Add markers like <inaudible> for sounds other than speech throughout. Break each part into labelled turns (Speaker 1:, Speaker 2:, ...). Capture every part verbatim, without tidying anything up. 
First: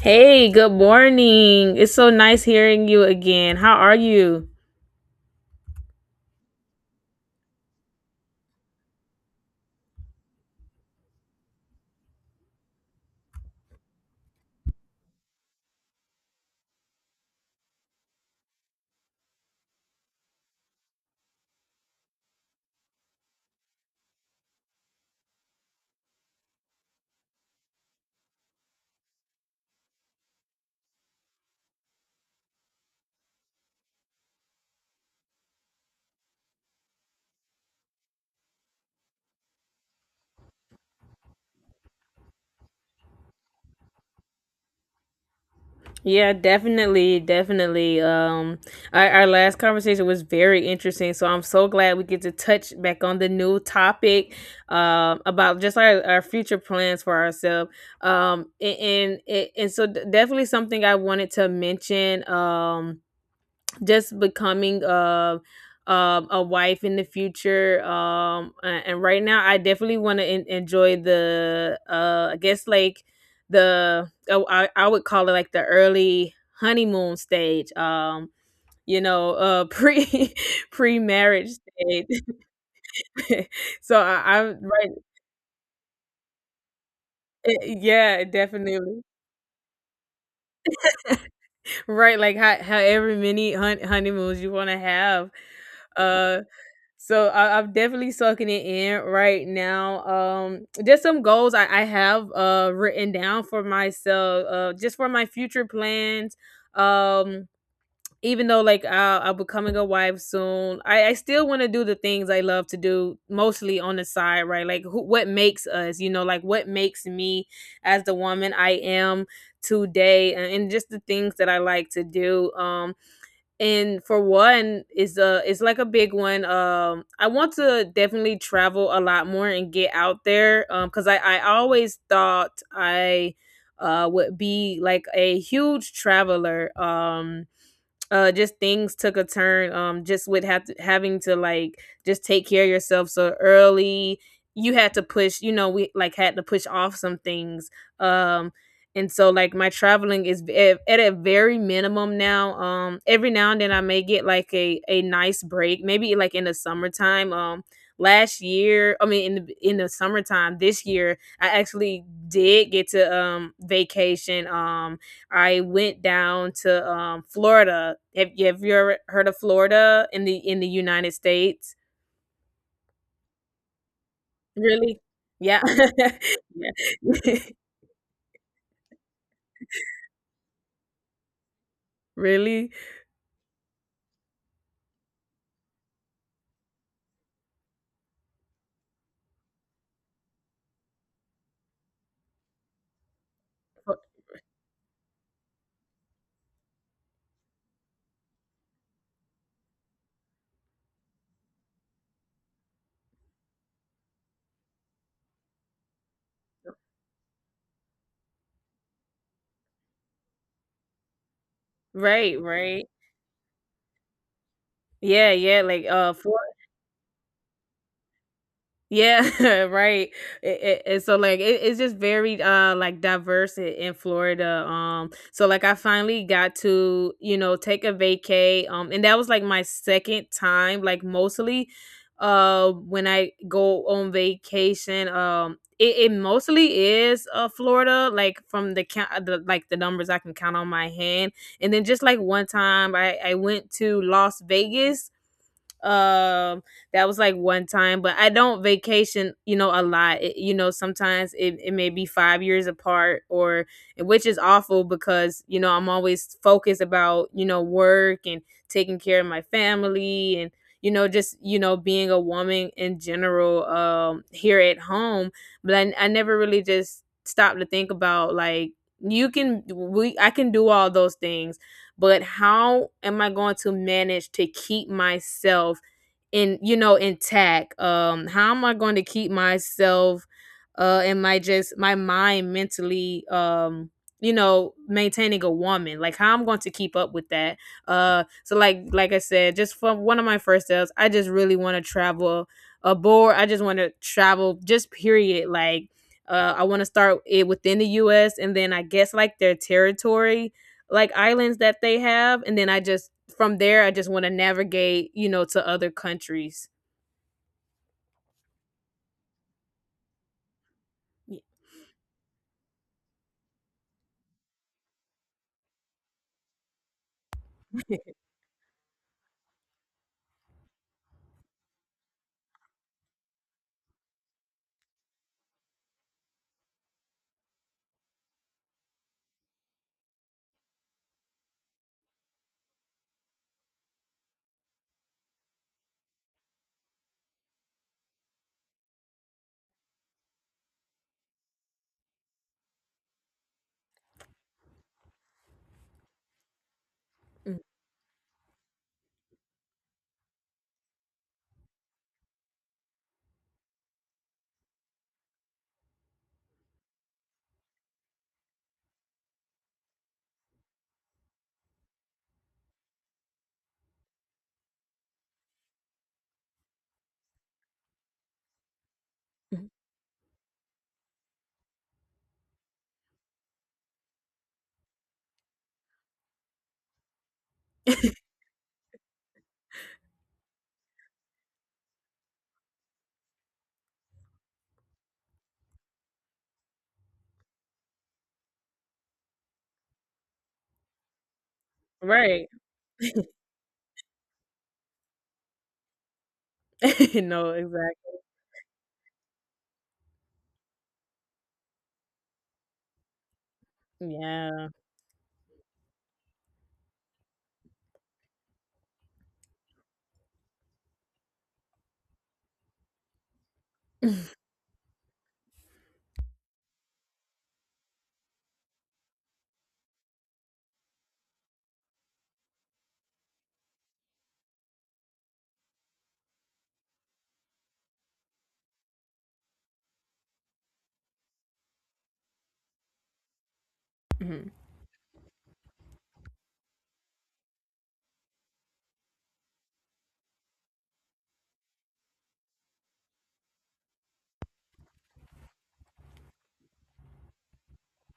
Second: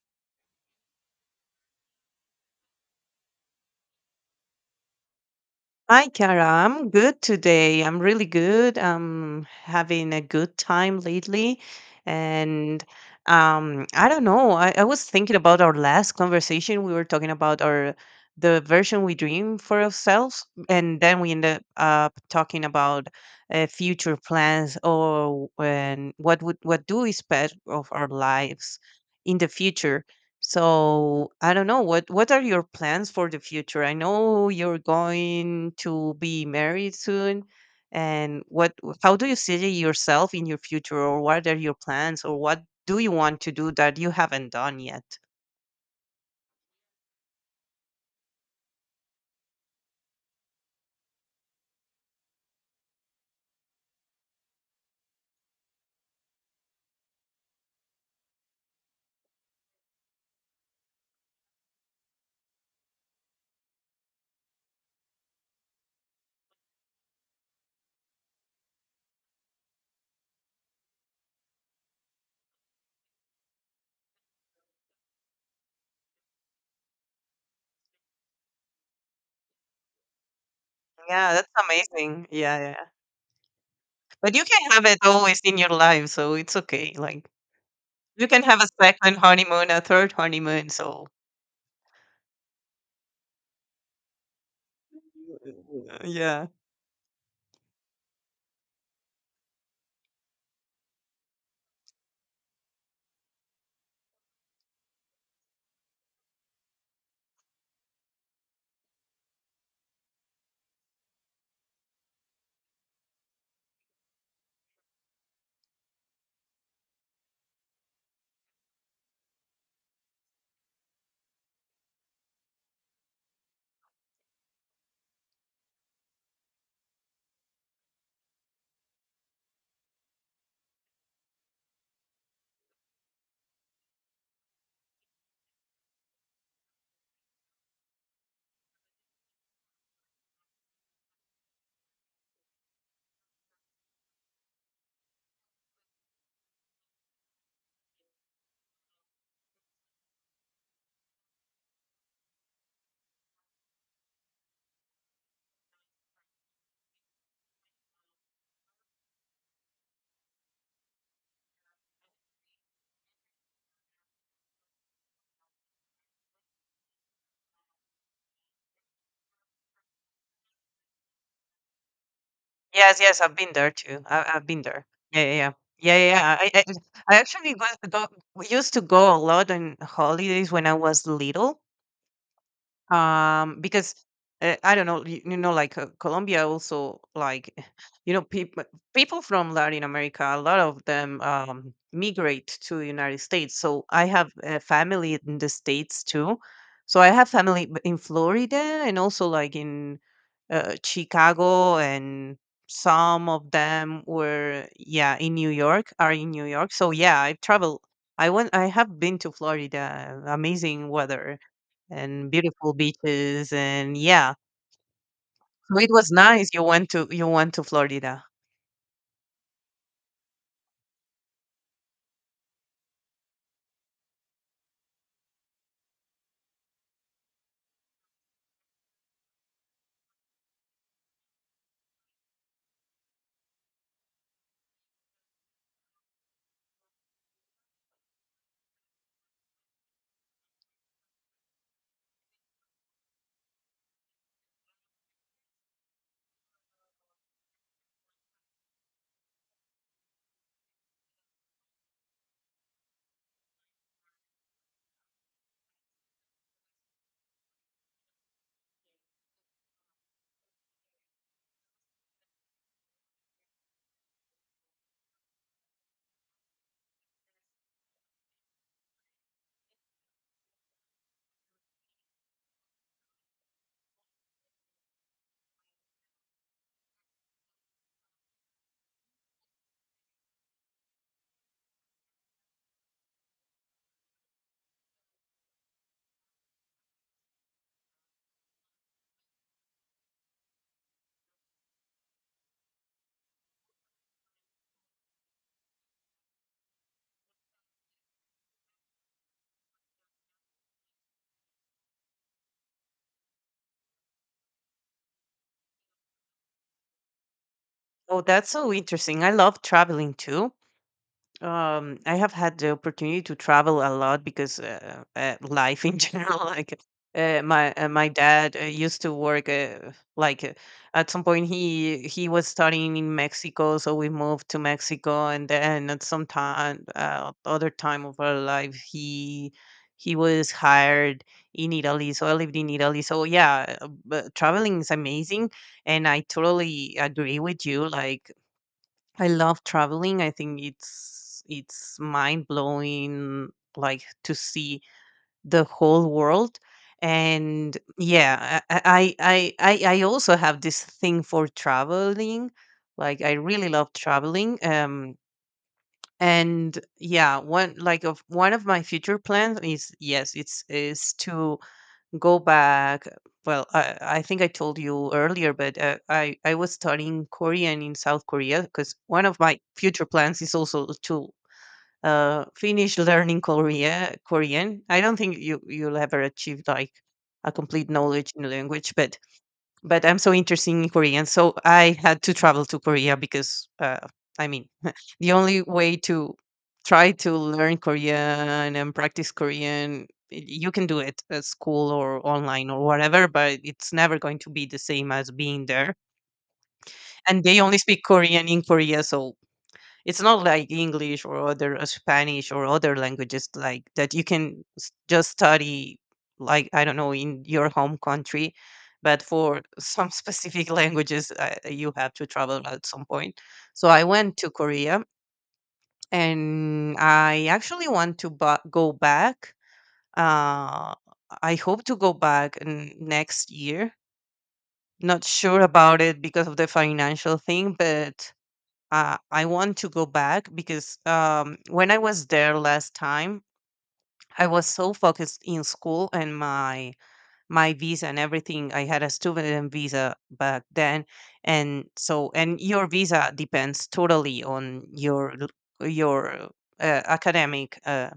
Speaker 1: Hey, good morning. It's so nice hearing you again. How are you?
Speaker 2: Hi, Kara. I'm good today. I'm really good. I'm having a good time lately. And um, I don't know. I, I was thinking about our last conversation. We were talking about our the version we dream for ourselves, and then we ended up talking about uh, future plans or and what would what do we expect of our lives in the future. So I don't know, what what are your plans for the future? I know you're going to be married soon, and what how do you see yourself in your future, or what are your plans, or what do you want to do that you haven't done yet?
Speaker 1: Yeah, definitely, definitely. Um, our, our last conversation was very interesting, so I'm so glad we get to touch back on the new topic um, about just our, our future plans for ourselves. Um, and and, and so d- definitely something I wanted to mention. Um, just becoming a um, a wife in the future um a- and right now i definitely want to en- enjoy the uh I guess like the oh, I, I would call it like the early honeymoon stage um you know uh pre <laughs>
Speaker 2: Yeah, that's
Speaker 1: pre-marriage
Speaker 2: amazing.
Speaker 1: stage.
Speaker 2: Yeah, yeah.
Speaker 1: <laughs> so
Speaker 2: But
Speaker 1: i
Speaker 2: you
Speaker 1: i'm
Speaker 2: can have
Speaker 1: right.
Speaker 2: it always in your life, so it's okay. Like
Speaker 1: Eh, yeah
Speaker 2: you can have a
Speaker 1: definitely.
Speaker 2: second honeymoon, a third honeymoon. So
Speaker 1: Right, like how, however many hun- honeymoons you want to have.
Speaker 2: uh,
Speaker 1: uh
Speaker 2: yeah.
Speaker 1: So I, I'm definitely sucking it in right now. Um, just some goals I, I have uh written down for myself, uh, just for my future plans. Um, even though like I, I'm becoming a wife soon, I, I still want to do the things I love to do, mostly on the side, right? Like who, what makes us, you know, like what makes me as the woman I am today, and, and just the things that I like to do. Um, and for one is a It's like a big one. Um i want to definitely travel a lot more and get out there um because i i always thought i uh would be like a huge traveler. Um uh just things took a turn, um just with have to, having to like just take care of yourself so early. You had to push, you know, we like had to push off some things. um and so like my traveling is v- at, at a very minimum now. Um every now and then I may get like a a nice break, maybe like in the summertime. Um last year I mean in the In the summertime this year I actually did get to um vacation. um I went down to um, Florida. Have you, have you ever heard of Florida in the in the United States?
Speaker 2: Yes, yes, I've been there too. I, I've been there.
Speaker 1: Really?
Speaker 2: Yeah, yeah, yeah,
Speaker 1: Yeah.
Speaker 2: yeah, yeah, yeah. I,
Speaker 1: <laughs>
Speaker 2: I, I
Speaker 1: yeah.
Speaker 2: actually go, go, we used to go a lot on holidays when I was little,
Speaker 1: <laughs> really?
Speaker 2: um, because uh, I don't know, you, you know, like uh, Colombia also, like, <laughs> you know, people people from Latin America, a lot of them um, migrate to the United States. So I have a family in the States too. So I have family b- in Florida and also like in uh, Chicago and some of them were yeah in New York, are in New York. So yeah, I've traveled. I went. I have been to Florida. Amazing weather and
Speaker 1: Right,
Speaker 2: beautiful
Speaker 1: right.
Speaker 2: beaches. And yeah,
Speaker 1: Yeah, yeah.
Speaker 2: so
Speaker 1: Like
Speaker 2: it
Speaker 1: uh,
Speaker 2: was nice,
Speaker 1: Florida.
Speaker 2: you went to you went to Florida.
Speaker 1: Yeah, <laughs> right. It, it, and so like it, it's just very uh like diverse in, in Florida. Um, so like I finally got to, you know, take a vacay. Um, and that was like my second time. Like mostly, uh, when I go on vacation, um, it, it mostly is uh Florida. Like from the count, uh, the, like the numbers I can count on my hand. And then just like one time, I I went to Las Vegas. Um, that was like one time, but I don't vacation, you know, a lot. It, you know, sometimes it, it may be five years apart, or, which is awful because, you know, I'm always focused about, you know, work and taking care of my family and, you know, just, you know, being a woman in general, um, here at home. But I, I never really just stopped to think about like you can we I can do all those things, but how am I going to manage to keep myself, in, you know, intact? Um, how am I going to keep myself uh and my just my mind mentally, um you know, maintaining a woman, like how I'm going to keep up with that. uh so like like I said, just from one of my first sales, I just really want to travel abroad. I just want to travel, just period. like uh, I want to start it within the U S, and then I guess like their territory, like islands that they have, and then I just, from there, I just want to navigate, you know, to other countries.
Speaker 2: Oh, that's so interesting. I love traveling too.
Speaker 1: Yeah.
Speaker 2: Um, I have had the opportunity to travel a lot because uh, uh, life <laughs> in general, like uh, my uh, my
Speaker 1: <laughs>
Speaker 2: dad uh, used to work, uh, like uh, at some point he he was studying in Mexico, so we moved to Mexico, and then at some time, uh, other time of our life, he he was hired in Italy, so I lived in Italy. So yeah, uh, but traveling is amazing, and I totally agree with you. Like I love traveling. I think it's it's mind blowing, like to see the whole world.
Speaker 1: Mm,
Speaker 2: And yeah, I I I I I also have this thing for traveling. Like I really love traveling. Um, and yeah, one like of one of my future plans is, yes, it's is to go back. Well, i, I think I told you earlier, but uh, i i was studying Korean in South Korea because one of my
Speaker 1: mhm.
Speaker 2: future plans is also to uh, finish learning korea Korean. I don't think you you'll ever achieve like a complete knowledge in a language, but but I'm so interested in Korean, so I had to travel to Korea because, uh, I mean, <laughs> the only way to try to learn Korean and practice Korean, y- you can do it at school or
Speaker 1: Right.
Speaker 2: online or whatever, but it's never going to be the same as being there.
Speaker 1: <laughs>
Speaker 2: And
Speaker 1: No,
Speaker 2: they only speak
Speaker 1: exactly.
Speaker 2: Korean in Korea, so it's not like English or other uh, Spanish or other languages like that you can
Speaker 1: yeah.
Speaker 2: s- just study, like I don't know in your home country, but for <laughs> some specific languages, uh, you have to travel at some point. So I went to
Speaker 1: <laughs>
Speaker 2: Korea, and I actually want to ba- go back. Uh, I hope to go back n- next year. Not sure about it because of the financial thing, but uh, I want to go back because um, when I was there last time, I
Speaker 1: Mhm.
Speaker 2: was so focused in school and my my visa and everything. I had a student visa back then, and so and your visa depends totally on your l- your uh, academic uh,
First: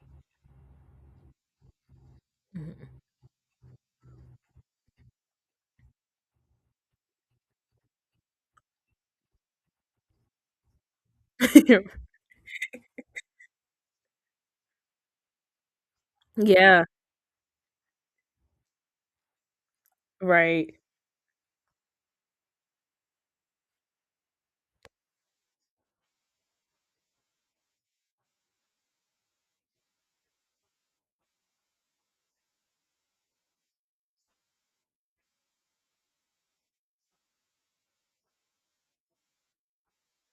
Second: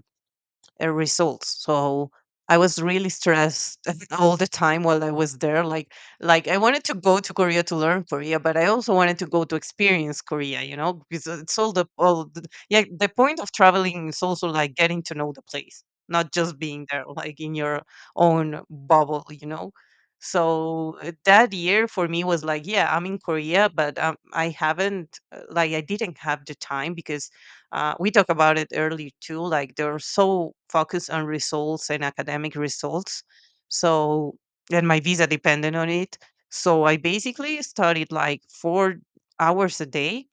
Speaker 2: uh, results. So I was
Speaker 1: Mhm.
Speaker 2: really stressed <laughs> all the time while I was there. Like, like I wanted to go to Korea to learn Korea, but I also wanted to go to experience Korea. You know, because it's all the
Speaker 1: <laughs>
Speaker 2: all the, yeah, the point of traveling is also like getting to know the place, not just
Speaker 1: Yeah,
Speaker 2: being there, like in your own bubble. You know.
Speaker 1: right.
Speaker 2: So uh, that year for me was like, yeah, I'm in Korea, but um, I haven't, uh, like, I didn't have the time because uh, we talked about it earlier too, like they're so focused on results and academic results. So and my visa depended on it, so I basically studied like four hours a day.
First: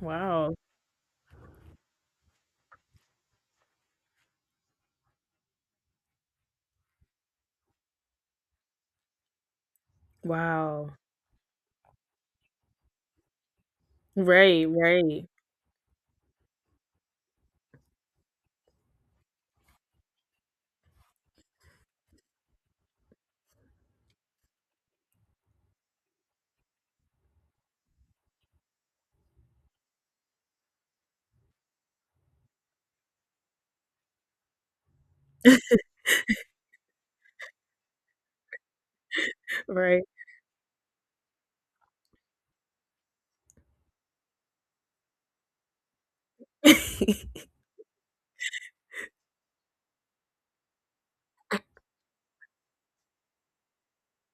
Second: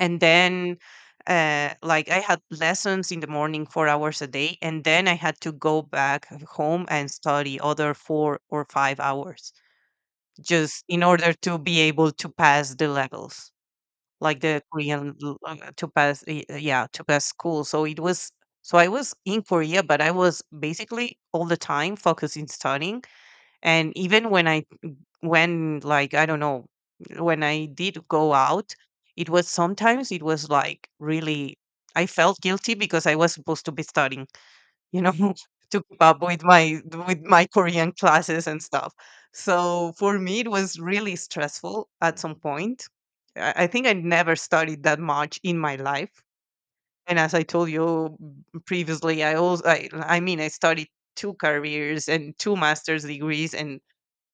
Speaker 2: And
Speaker 1: Wow.
Speaker 2: then, uh, like I had lessons in the morning four hours a day, and then I had to go back home and study other four or five hours just
Speaker 1: Wow.
Speaker 2: in order to be able to pass the levels, like the
Speaker 1: Right,
Speaker 2: Korean
Speaker 1: right.
Speaker 2: l- uh, to pass y- uh, yeah to pass school. So it was, so I was in Korea, but I was basically all the time focusing studying. And even when I, when like I don't know, when I did go out, it was sometimes it was like really, I felt guilty because I was supposed to be studying, you know, <laughs> to keep up with my with my Korean classes and stuff.
Speaker 1: <laughs>
Speaker 2: So
Speaker 1: Right.
Speaker 2: for me it was really stressful at some point. i I think I never studied that much in my life.
Speaker 1: <laughs>
Speaker 2: And as I told you previously, i also i, I mean, I studied two careers and two master's degrees, and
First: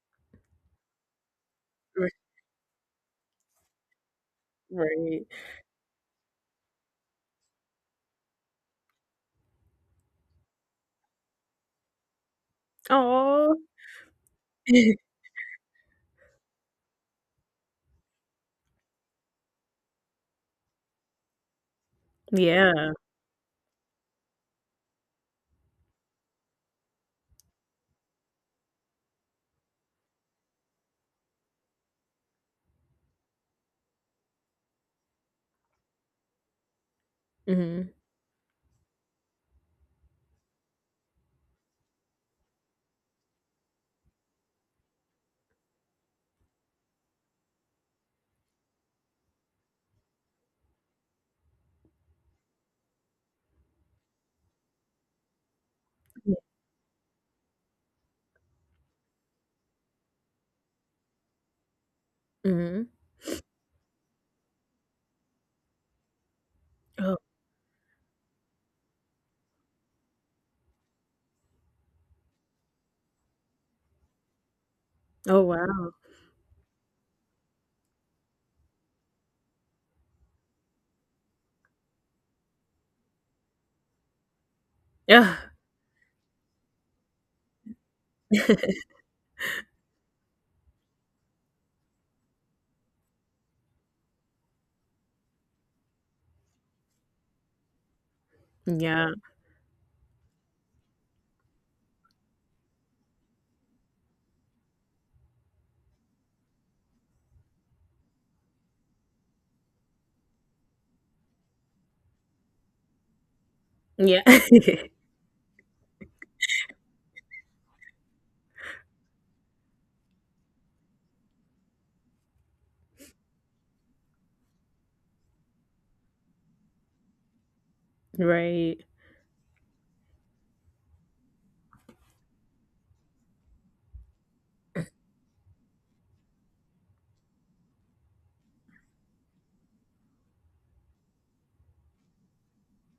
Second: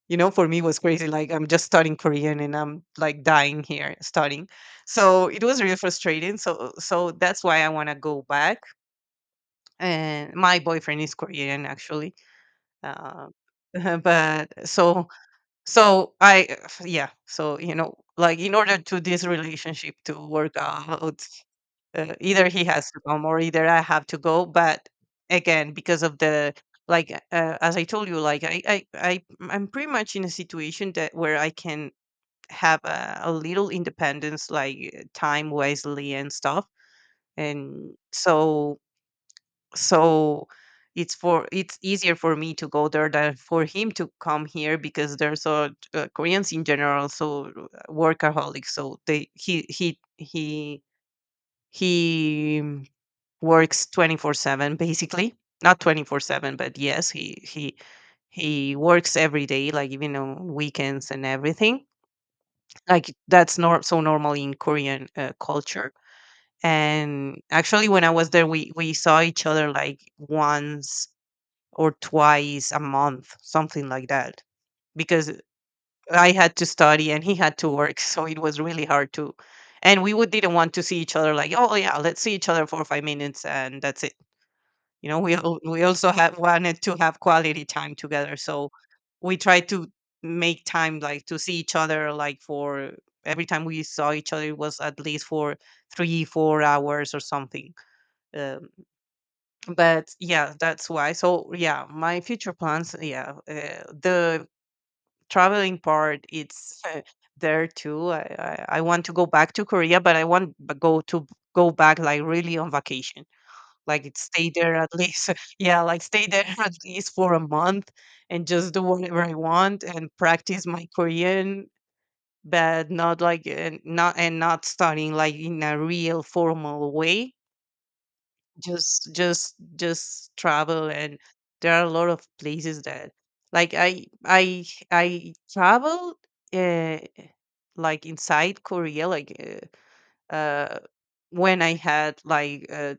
Speaker 2: you know, for me it was crazy, like I'm just studying Korean and I'm like dying here studying.
Speaker 1: right.
Speaker 2: So it was really frustrating. So so that's why I want to go back. And my boyfriend is Korean, actually. Um,
Speaker 1: Oh.
Speaker 2: <laughs> but so
Speaker 1: <laughs>
Speaker 2: so I <sighs> yeah, so you know, like in order to this relationship to work out, uh, either he has
Speaker 1: Yeah.
Speaker 2: to come or either I have to go. But again, because of the, like uh, as I told you, like I I I I'm pretty much in a situation that where I can have a, a little independence, like time wisely and stuff.
Speaker 1: Mhm.
Speaker 2: And so, so it's for it's easier for me to go there than for him to come here because there's a, uh, Koreans in general so uh, workaholics, so they, he he he he mm, works twenty-four seven basically. Not twenty-four seven, but yes, he he he works every day, like even on weekends and everything.
Speaker 1: Mhm.
Speaker 2: Like that's nor- so normal in Korean uh, culture.
Speaker 1: Oh.
Speaker 2: And actually when I was there, we we saw each other like once or twice a month, something like that. Because
Speaker 1: Oh, wow.
Speaker 2: I had to study and he had to work, <laughs> so it was really hard to. And we would didn't want to see each other like, oh yeah, let's see each other for five minutes and that's it. You know, we
Speaker 1: Yeah.
Speaker 2: al- we also have wanted to have quality time together, so we tried to make time, like to see each other like for, every time we saw each other it was at least for three four hours or something. Um,
Speaker 1: Yeah.
Speaker 2: but yeah, that's why, so yeah, my future plans, yeah, uh, the traveling part, it's uh, there too. I, I i want to go back to Korea, but I want b- go to go back like really on vacation, like it
Speaker 1: Yeah. <laughs>
Speaker 2: stay there at least, <laughs> yeah, like stay there <laughs> at least for a month, and just do whatever I want and practice my Korean. But not like uh, not and not studying like in a real formal way,
Speaker 1: Right.
Speaker 2: just just just travel. And there are a lot of places that, like i i i traveled uh, like inside Korea, like uh, uh when I had like, uh,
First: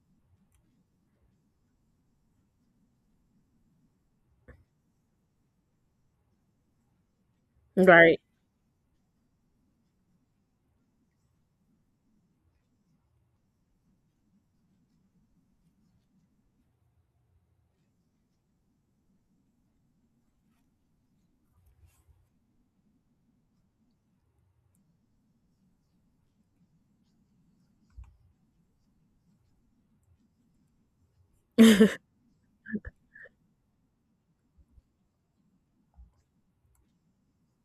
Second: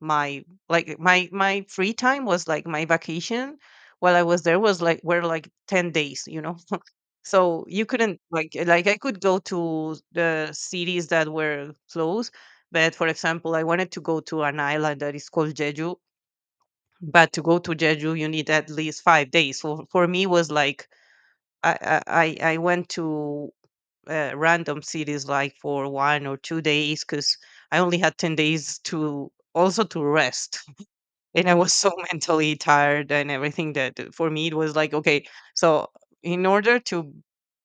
Speaker 2: my, like my my free time, was like my vacation while I was there was like, were like ten days, you know. <laughs> So you
Speaker 1: Right.
Speaker 2: couldn't like like I could go to the cities that were close, but for example, I wanted to go to an island that is called Jeju. But to go to Jeju, you need at least five days. So for me, was like I I I I went to uh, random cities like for one or two days because I only had ten days to also to rest. And I was so <laughs>
Speaker 1: <laughs>
Speaker 2: mentally tired and everything that uh, for me it was like, okay, so in order to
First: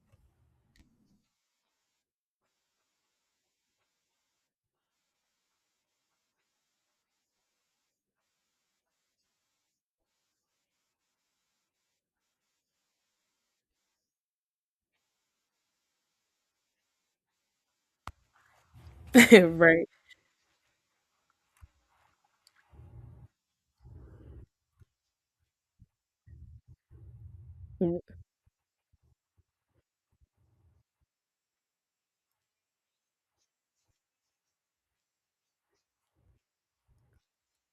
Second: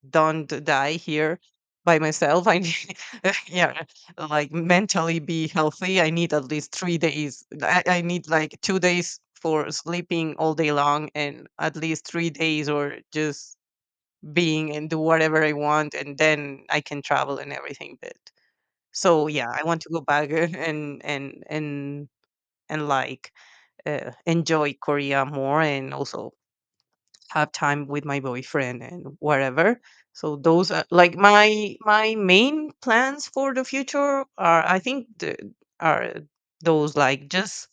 Speaker 2: don't die here by myself, I need, <laughs> yeah, like mentally be healthy. I need at least three days. I, I need like two days for sleeping all day long and at least three days or just being and do whatever I want, and then I can travel and everything. But so yeah, I want
Speaker 1: Right.
Speaker 2: to go back <laughs> and and and and like uh, enjoy Korea more and also have time
Speaker 1: Mm.
Speaker 2: with my boyfriend and whatever. So those are like my my main plans for the future are I think the, are those like just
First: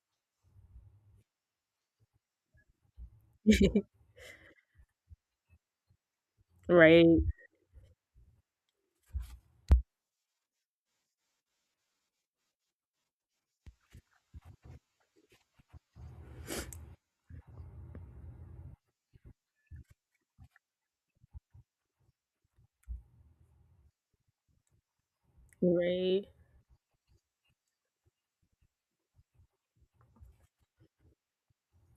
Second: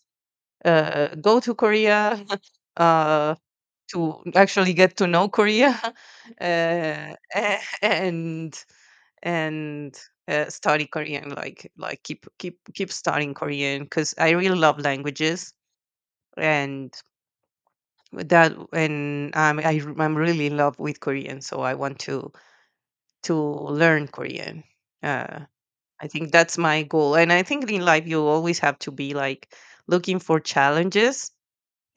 Speaker 2: uh, go to Korea. <laughs> uh,
Speaker 1: <laughs>
Speaker 2: to actually get to know Korea. <laughs> uh,
Speaker 1: Right.
Speaker 2: a- and and uh, study Korean like like keep keep keep studying Korean because I really love languages and that and um, I, r- I'm really in love with Korean, so I want to to learn Korean. Uh, I
Speaker 1: Right.
Speaker 2: think that's my goal, and I think in life you always have to be like looking for challenges.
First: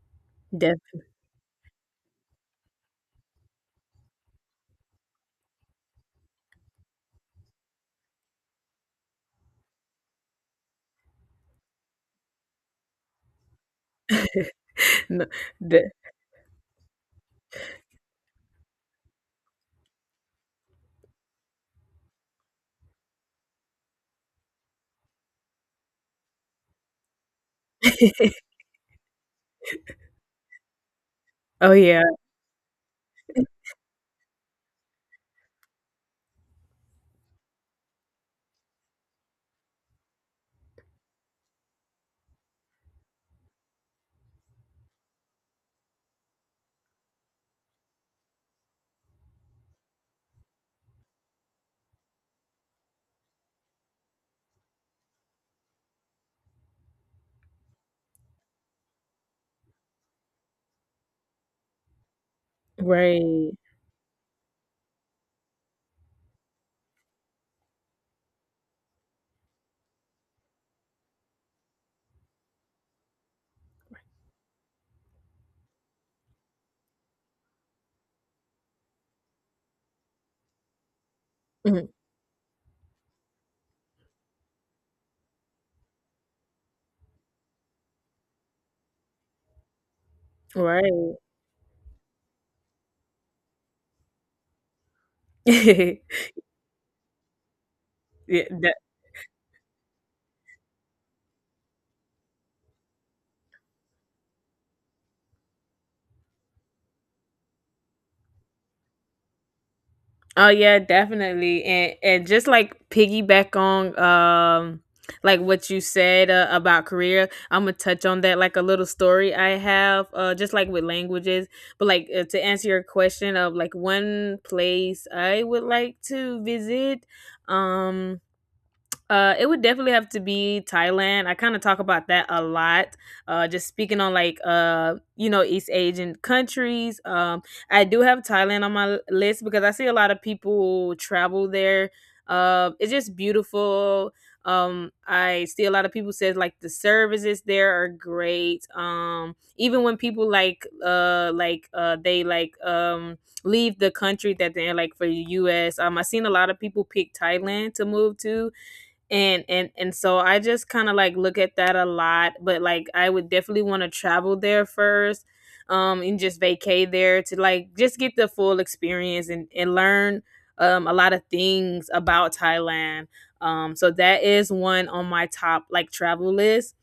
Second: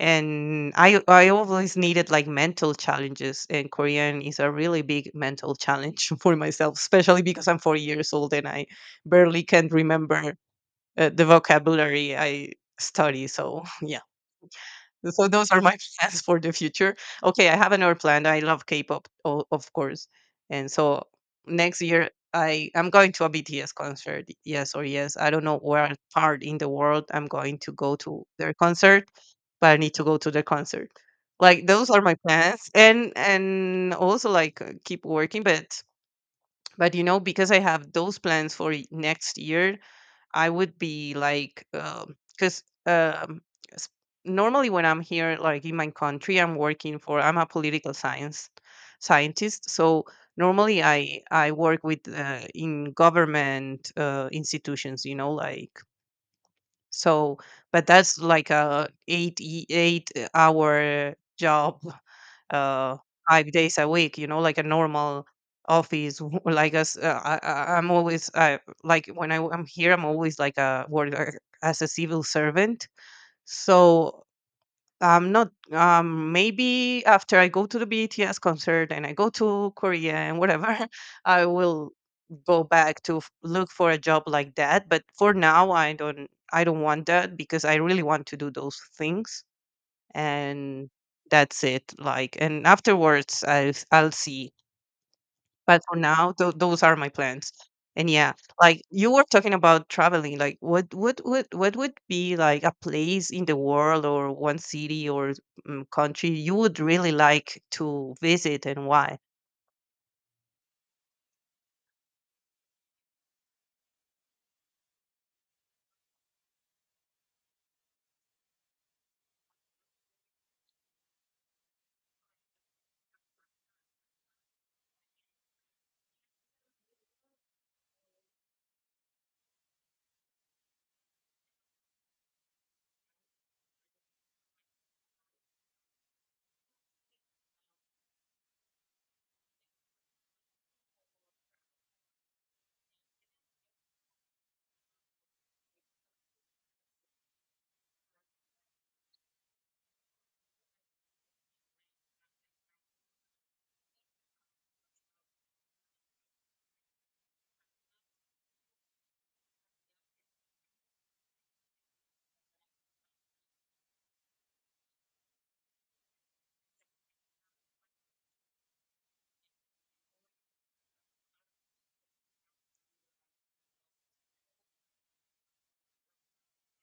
Speaker 2: And
Speaker 1: Def
Speaker 2: I I always needed like mental challenges, and Korean is a really big mental challenge <laughs> for myself, especially because I'm forty years old and I barely can remember uh, the vocabulary I study. So <laughs> yeah.
Speaker 1: <laughs> no,
Speaker 2: So those are my <laughs>
Speaker 1: de
Speaker 2: plans for the future. Okay, I have another plan. I love K-pop, o- of course, and so next year I I'm going to a B T S concert. Yes or yes, I don't know where part in the world I'm going to go to their concert, but I need to go to their concert. Like
Speaker 1: Oh,
Speaker 2: those
Speaker 1: yeah.
Speaker 2: are my plans, and and also like uh, keep working, but but you know, because I have those plans for y- next year, I would be like, um, because um, s- normally when I'm here, like in my country, I'm working for. I'm a political science scientist, so normally I I work with uh, in government uh, institutions, you know, like so. But that's like a eight e- eight hour job uh, five
Speaker 1: Right.
Speaker 2: days a week, you know, like a normal office <laughs> w- like us uh, I, I- I'm always I like when I, am here I'm always like a work uh, as a civil servant. So I'm not um maybe after I go to the B T S concert and I go to Korea and whatever <laughs> I
Speaker 1: Mhm.
Speaker 2: will go back to f- look for a job like that, but for now i don't I don't want that because I really want to do those things. And
Speaker 1: Right.
Speaker 2: that's it, like. And afterwards I, I'll see, but for now
Speaker 1: <laughs>
Speaker 2: th- those are my plans. And yeah,
Speaker 1: Yeah,
Speaker 2: like you were talking about traveling, like what what what what would be like a place in the world, or one city or um, country you would really like to visit, and why?
Speaker 1: oh yeah, definitely. And and just like piggyback on um like what you said, uh, about career, I'm gonna touch on that, like a little story I have, uh, just like with languages, but like, uh, to answer your question of like one place I would like to visit, um, uh, it would definitely have to be Thailand. I kind of talk about that a lot. Uh, just speaking on like, uh, you know, East Asian countries. Um, I do have Thailand on my l- list because I see a lot of people travel there. Uh, it's just beautiful. Um, I see a lot of people says like the services there are great. Um, even when people like uh like uh they like um leave the country that they're in, like for the U S. Um, I've seen a lot of people pick Thailand to move to, and and and so I just kind of like look at that a lot. But like I would definitely want to travel there first um and just vacay there to like just get the full experience, and and learn um a lot of things about Thailand. Um so that is one on my top like travel list.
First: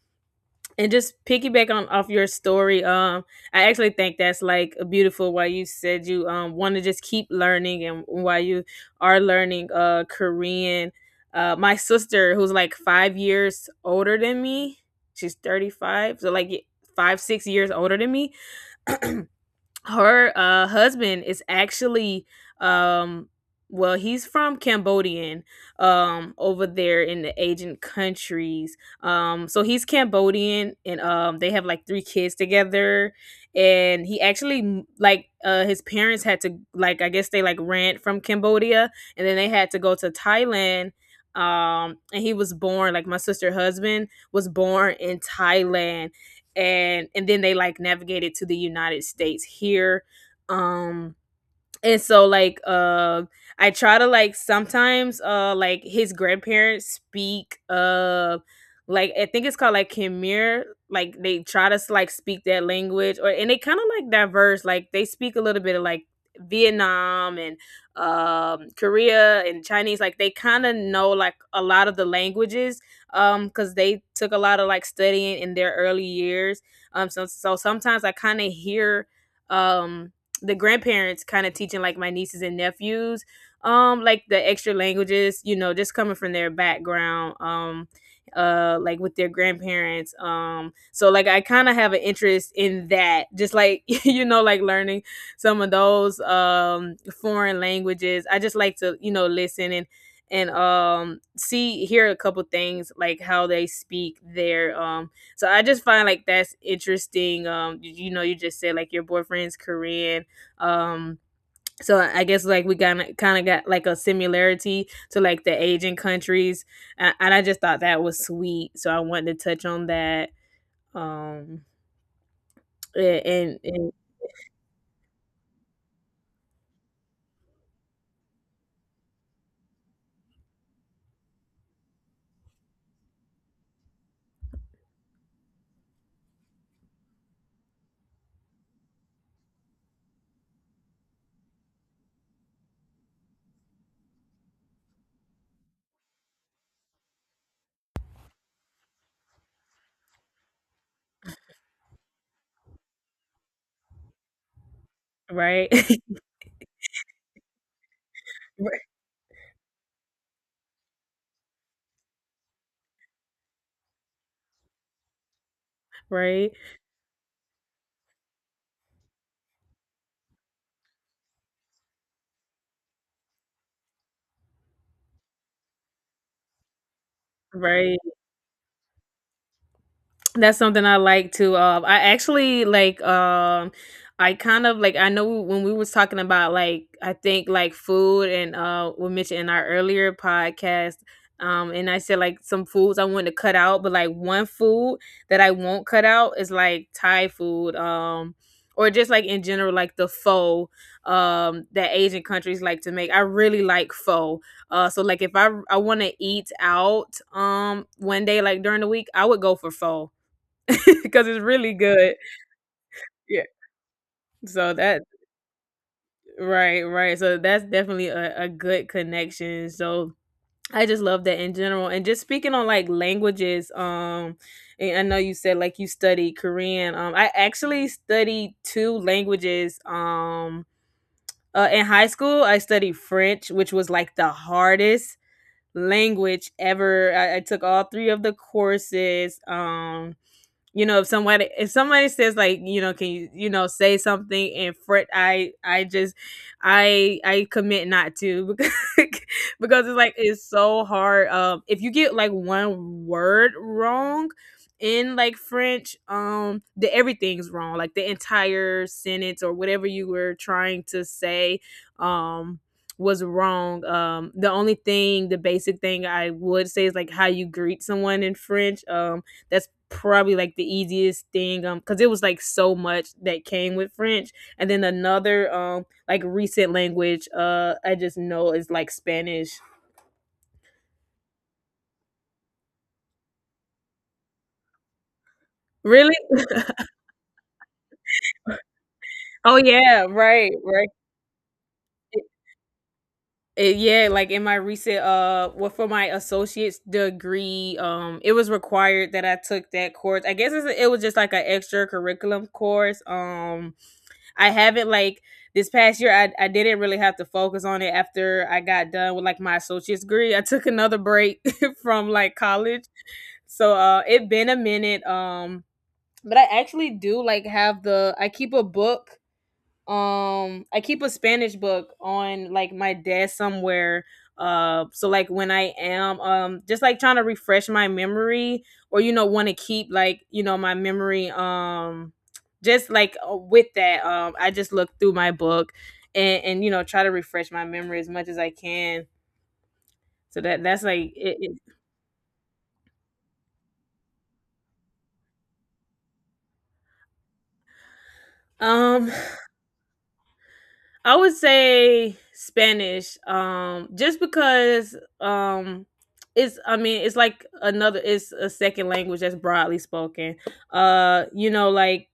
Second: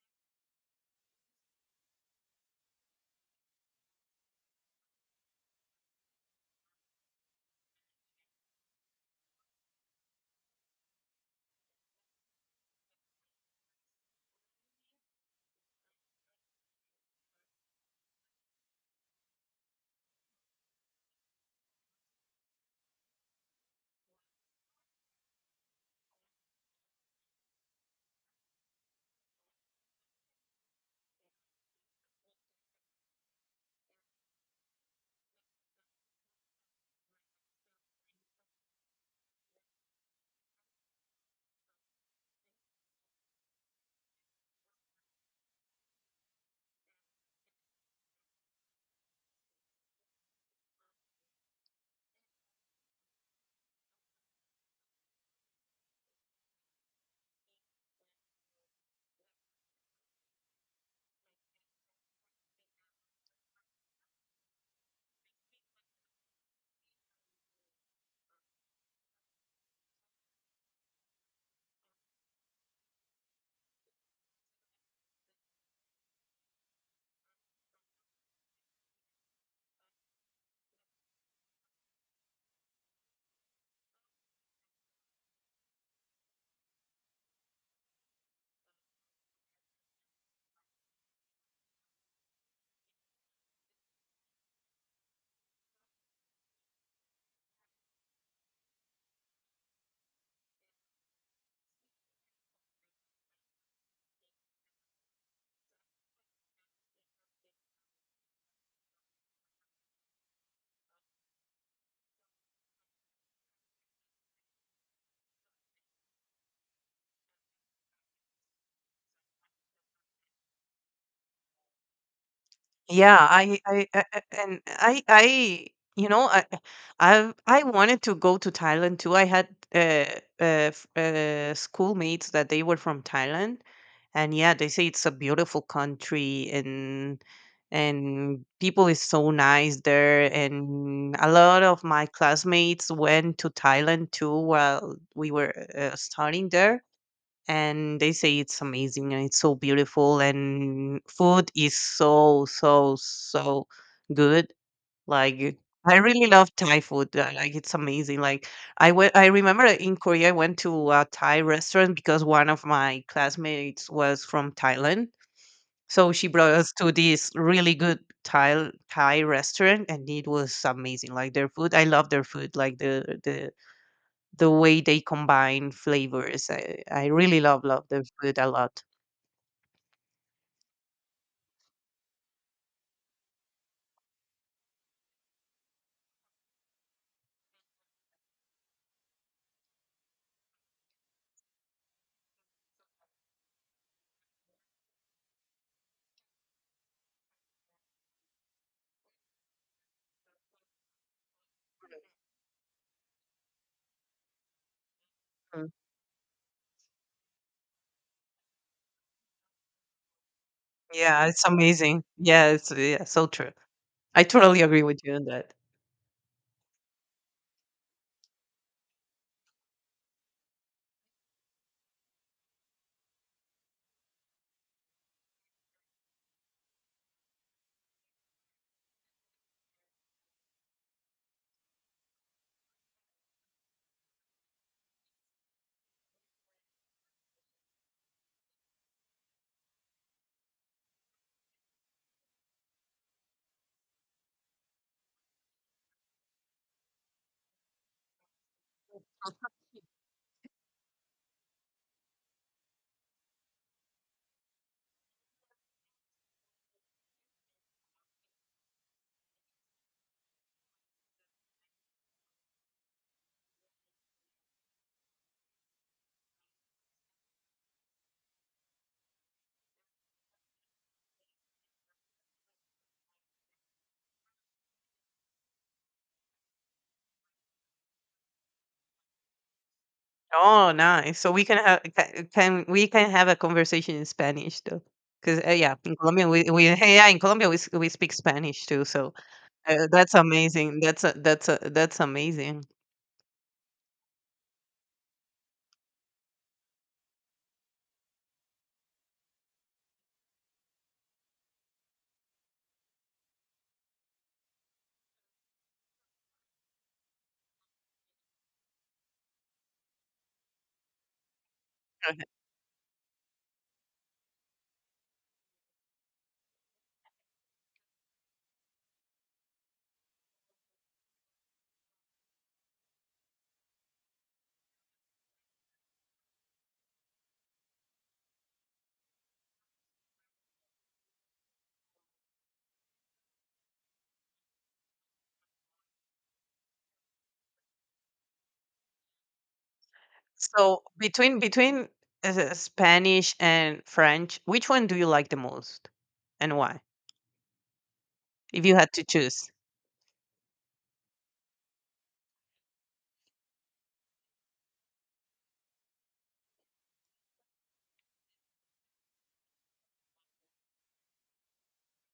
Speaker 1: And just piggyback on off your story. Um i actually think that's like a beautiful why you said you um want to just keep learning and why you are learning uh Korean. Uh my sister, who's like five years older than me, she's thirty-five, so like five, six years older than me, her uh husband is actually, um well, he's from Cambodian, um over there in the Asian countries. Um so he's Cambodian, and um they have like three kids together. And he actually m- like uh his parents had to, like, I guess, they like ran from Cambodia, and then they had to go to Thailand. Um and he was born, like, my sister husband was born in Thailand. and and then they like navigated to the United States here. Um, and so like uh i try to like sometimes uh like his grandparents speak uh like, I think it's called like Khmer. Like, they try to s- like speak that language. Or and they kind of like diverse, like they speak a little bit of like Vietnam and um Korea and Chinese. Like they kind of know like a lot of the languages, um because they took a lot of like studying in their early years. um so, so sometimes I kind of hear, um, the grandparents kind of teaching like my nieces and nephews, um like the extra languages, you know, just coming from their background. Um uh like with their grandparents. Um so like I kind of have an interest in that, just like, <laughs> you know, like learning some of those um foreign languages. I just like to, you know, listen and and um, see, hear a couple things like how they speak there. Um so i just find like that's interesting. Um you you know, you just said like your boyfriend's Korean, um, so I guess like we kind of kind of got like a similarity to like the Asian countries, and, and I just thought that was sweet. So I wanted to touch on that. Um,
Speaker 2: Yeah,
Speaker 1: a- and,
Speaker 2: I, I,
Speaker 1: and
Speaker 2: I I- and I, I, you know, I, I, I wanted to go to Thailand too. I had uh, uh, f- uh, schoolmates that they were from Thailand, and yeah, they say it's a beautiful country, and and people is so nice there. And a lot of my classmates went to Thailand too while we were uh, studying there, and they say it's amazing and it's so beautiful and food is so so so good. Like,
Speaker 1: right,
Speaker 2: I really love Thai food. Uh, like, it's amazing. Like, I
Speaker 1: <laughs>
Speaker 2: went, I remember in Korea I went to a Thai restaurant because one of my classmates was from Thailand, so she brought
Speaker 1: right,
Speaker 2: us to this really good thai thai restaurant, and it was amazing. Like, their food, I love their food, like the the the way they combine flavors. I, I really love love
Speaker 1: right.
Speaker 2: the food a lot.
Speaker 1: That's something I like to, um, I actually like, um, I kind of like, I know when we was talking about like, I think like food, and uh, we mentioned in our earlier podcast, um, and I said like some foods I want to cut out, but like one food that I won't cut out is like Thai food, um, or just like in general, like the pho, um, that Asian countries like to make. I really like pho. Uh, so like if I
Speaker 2: Mm.
Speaker 1: I want to eat out, um, one day like during the week, I would go for pho. <laughs> Because
Speaker 2: Yeah,
Speaker 1: it's
Speaker 2: it's
Speaker 1: really
Speaker 2: amazing.
Speaker 1: good.
Speaker 2: Yeah, it's, yeah, so
Speaker 1: Yeah.
Speaker 2: true. I totally
Speaker 1: So
Speaker 2: agree with
Speaker 1: that
Speaker 2: you on that.
Speaker 1: right, right. So that's definitely a, a good connection. So I just love that in general. And just speaking on like languages, um, and I know you said like you studied Korean. Um, I actually studied two languages. Um, uh, in high school, I studied French, which was like the hardest language ever. I, I took all three of the courses. Um, you know, if somebody if somebody says like, you know, can you, you know, say something in French, I I just I I commit not to, <laughs> because because it's like it's so hard. Um, if you get like one word wrong in like French, um the everything's wrong, like the entire sentence or whatever you were trying to say um was wrong. Um, the only thing, the basic thing I would say is like how you greet someone in French. Um, that's probably like the easiest thing um because it was like so much that came with French. And then another um like recent language uh I just know is like Spanish.
Speaker 2: Oh, nice. So we can have ca- can we can have a conversation in Spanish too. Because uh, yeah, in
Speaker 1: Really?
Speaker 2: Colombia we, we hey, yeah in Colombia we, s- we speak Spanish too. So
Speaker 1: Oh
Speaker 2: uh,
Speaker 1: yeah,
Speaker 2: that's
Speaker 1: right
Speaker 2: amazing.
Speaker 1: right
Speaker 2: That's a, that's a, that's amazing.
Speaker 1: it, Yeah, like in my recent uh well, for my associate's degree um it was required that I took that course. I guess it's, it was just like an extra curriculum course. um I haven't like This past year I, I didn't really have to focus on it after I got done with like my associate's degree. I took another break <laughs> from
Speaker 2: Okay.
Speaker 1: like college. So uh it been a minute. Um but I actually do like have the I keep a book um I keep a Spanish book on like my desk somewhere. Uh so like when I am, um just like trying to refresh my memory, or you know, want to keep like, you know, my memory, um just like uh, with that, um I just look through my book, and and you know, try to refresh my memory as much as I can. So that that's
Speaker 2: So
Speaker 1: like it,
Speaker 2: between
Speaker 1: it-
Speaker 2: between uh, Spanish and French, which one do you like the most, and why? If you had to
Speaker 1: um
Speaker 2: choose.
Speaker 1: I would say Spanish, um, just because, um, it's. I mean, it's like another. It's a second language that's broadly spoken. Uh, you know, like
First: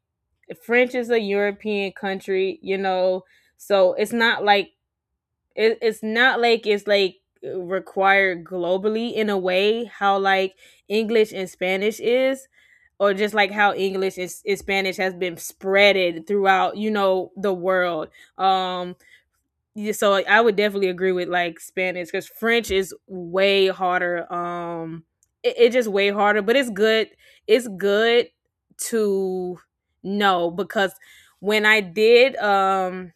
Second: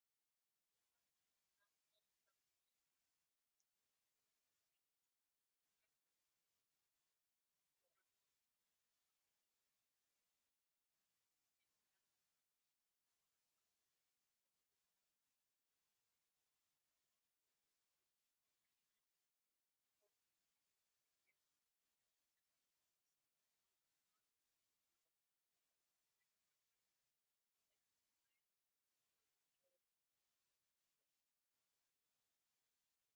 Speaker 1: French is a European country. You know, so it's not like it, it's not like it's like required globally in a way how like English and Spanish is, or just like how English and, and Spanish has been spreaded throughout, you know, the world. Um yeah, so like, I would definitely agree with like Spanish because French is way harder. Um, it, it just way harder, but it's good. It's good to know because when I did um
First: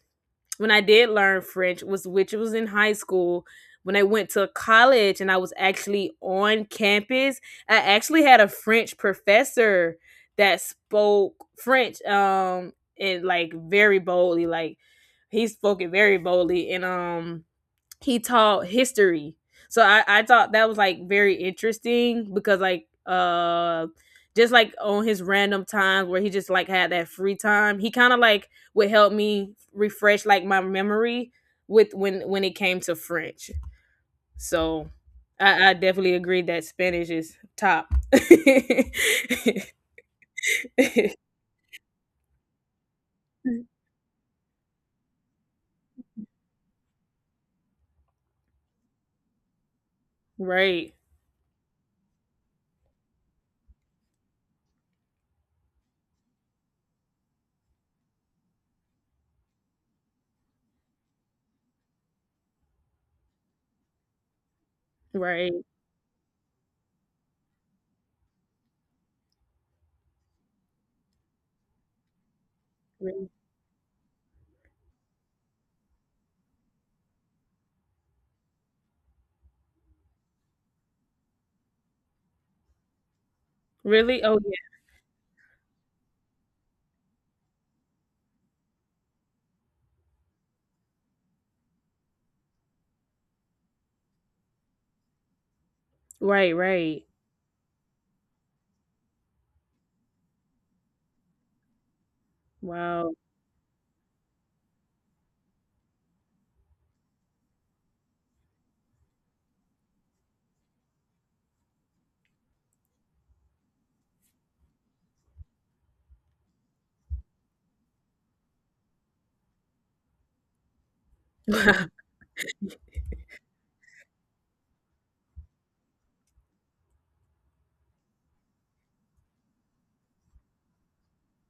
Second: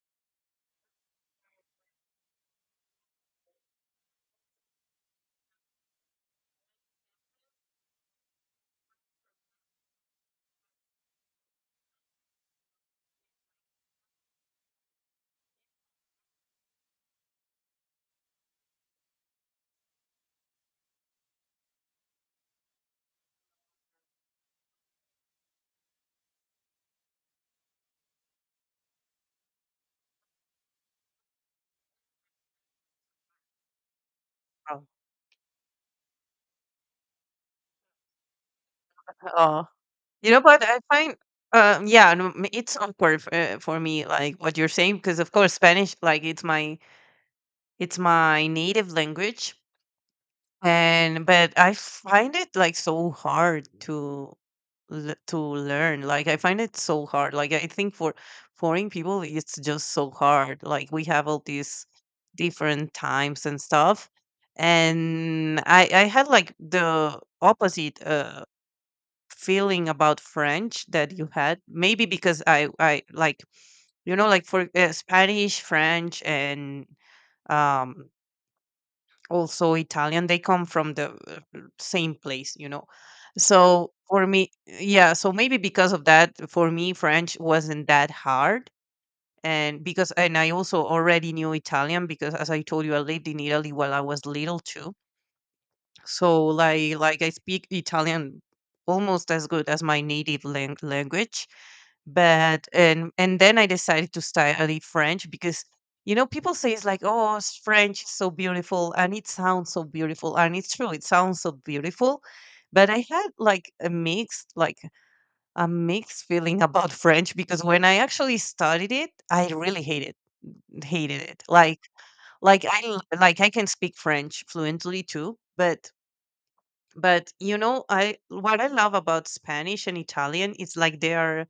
Speaker 1: when I did learn French was, which was in high school. When I went to college and I was actually on campus, I actually had a French professor that spoke French, um and like very boldly. Like he spoke it very boldly, and um he taught history. So I, I thought that was like very interesting because like uh just like on his random times where he just like had that free time, he kind of like would help me refresh like my memory with when when it came to French.
Speaker 2: Oh,
Speaker 1: So I, I definitely agree that Spanish is top. <laughs>
Speaker 2: oh. You know, but I find, um, yeah, no, m- it's awkward for, uh, for me, like what you're saying, because of course Spanish, like it's my it's my native language,
Speaker 1: Right,
Speaker 2: and but I find it like so hard to l- to learn. Like I find it so hard. Like I think for foreign people, it's just so hard. Like we have all these different times and stuff,
Speaker 1: right,
Speaker 2: and I I had like the opposite. Uh, feeling about French that you had? Maybe because I I
Speaker 1: right.
Speaker 2: like you know like for uh, Spanish, French, and um, also Italian, they come from the uh, same place, you know. So
Speaker 1: Really?
Speaker 2: for
Speaker 1: Oh
Speaker 2: me,
Speaker 1: yeah.
Speaker 2: yeah. So maybe because of that, for me, French wasn't that hard. And because, and I also already knew Italian because, as I told you, I lived in Italy while I was little too. So,
Speaker 1: Right,
Speaker 2: like,
Speaker 1: right.
Speaker 2: like I speak Italian almost as good as my native lang- language, but and
Speaker 1: Wow.
Speaker 2: and then I decided to study French because you know people say it's like, oh, s- French is so beautiful and it sounds so beautiful and it's true, it sounds so beautiful, but I had like a mixed like a mixed feeling <laughs> about French because when I actually studied it I really hated hated it. like
Speaker 1: <laughs>
Speaker 2: like I l- like I can speak French fluently too, but but you know, I what I love about Spanish and Italian is like they are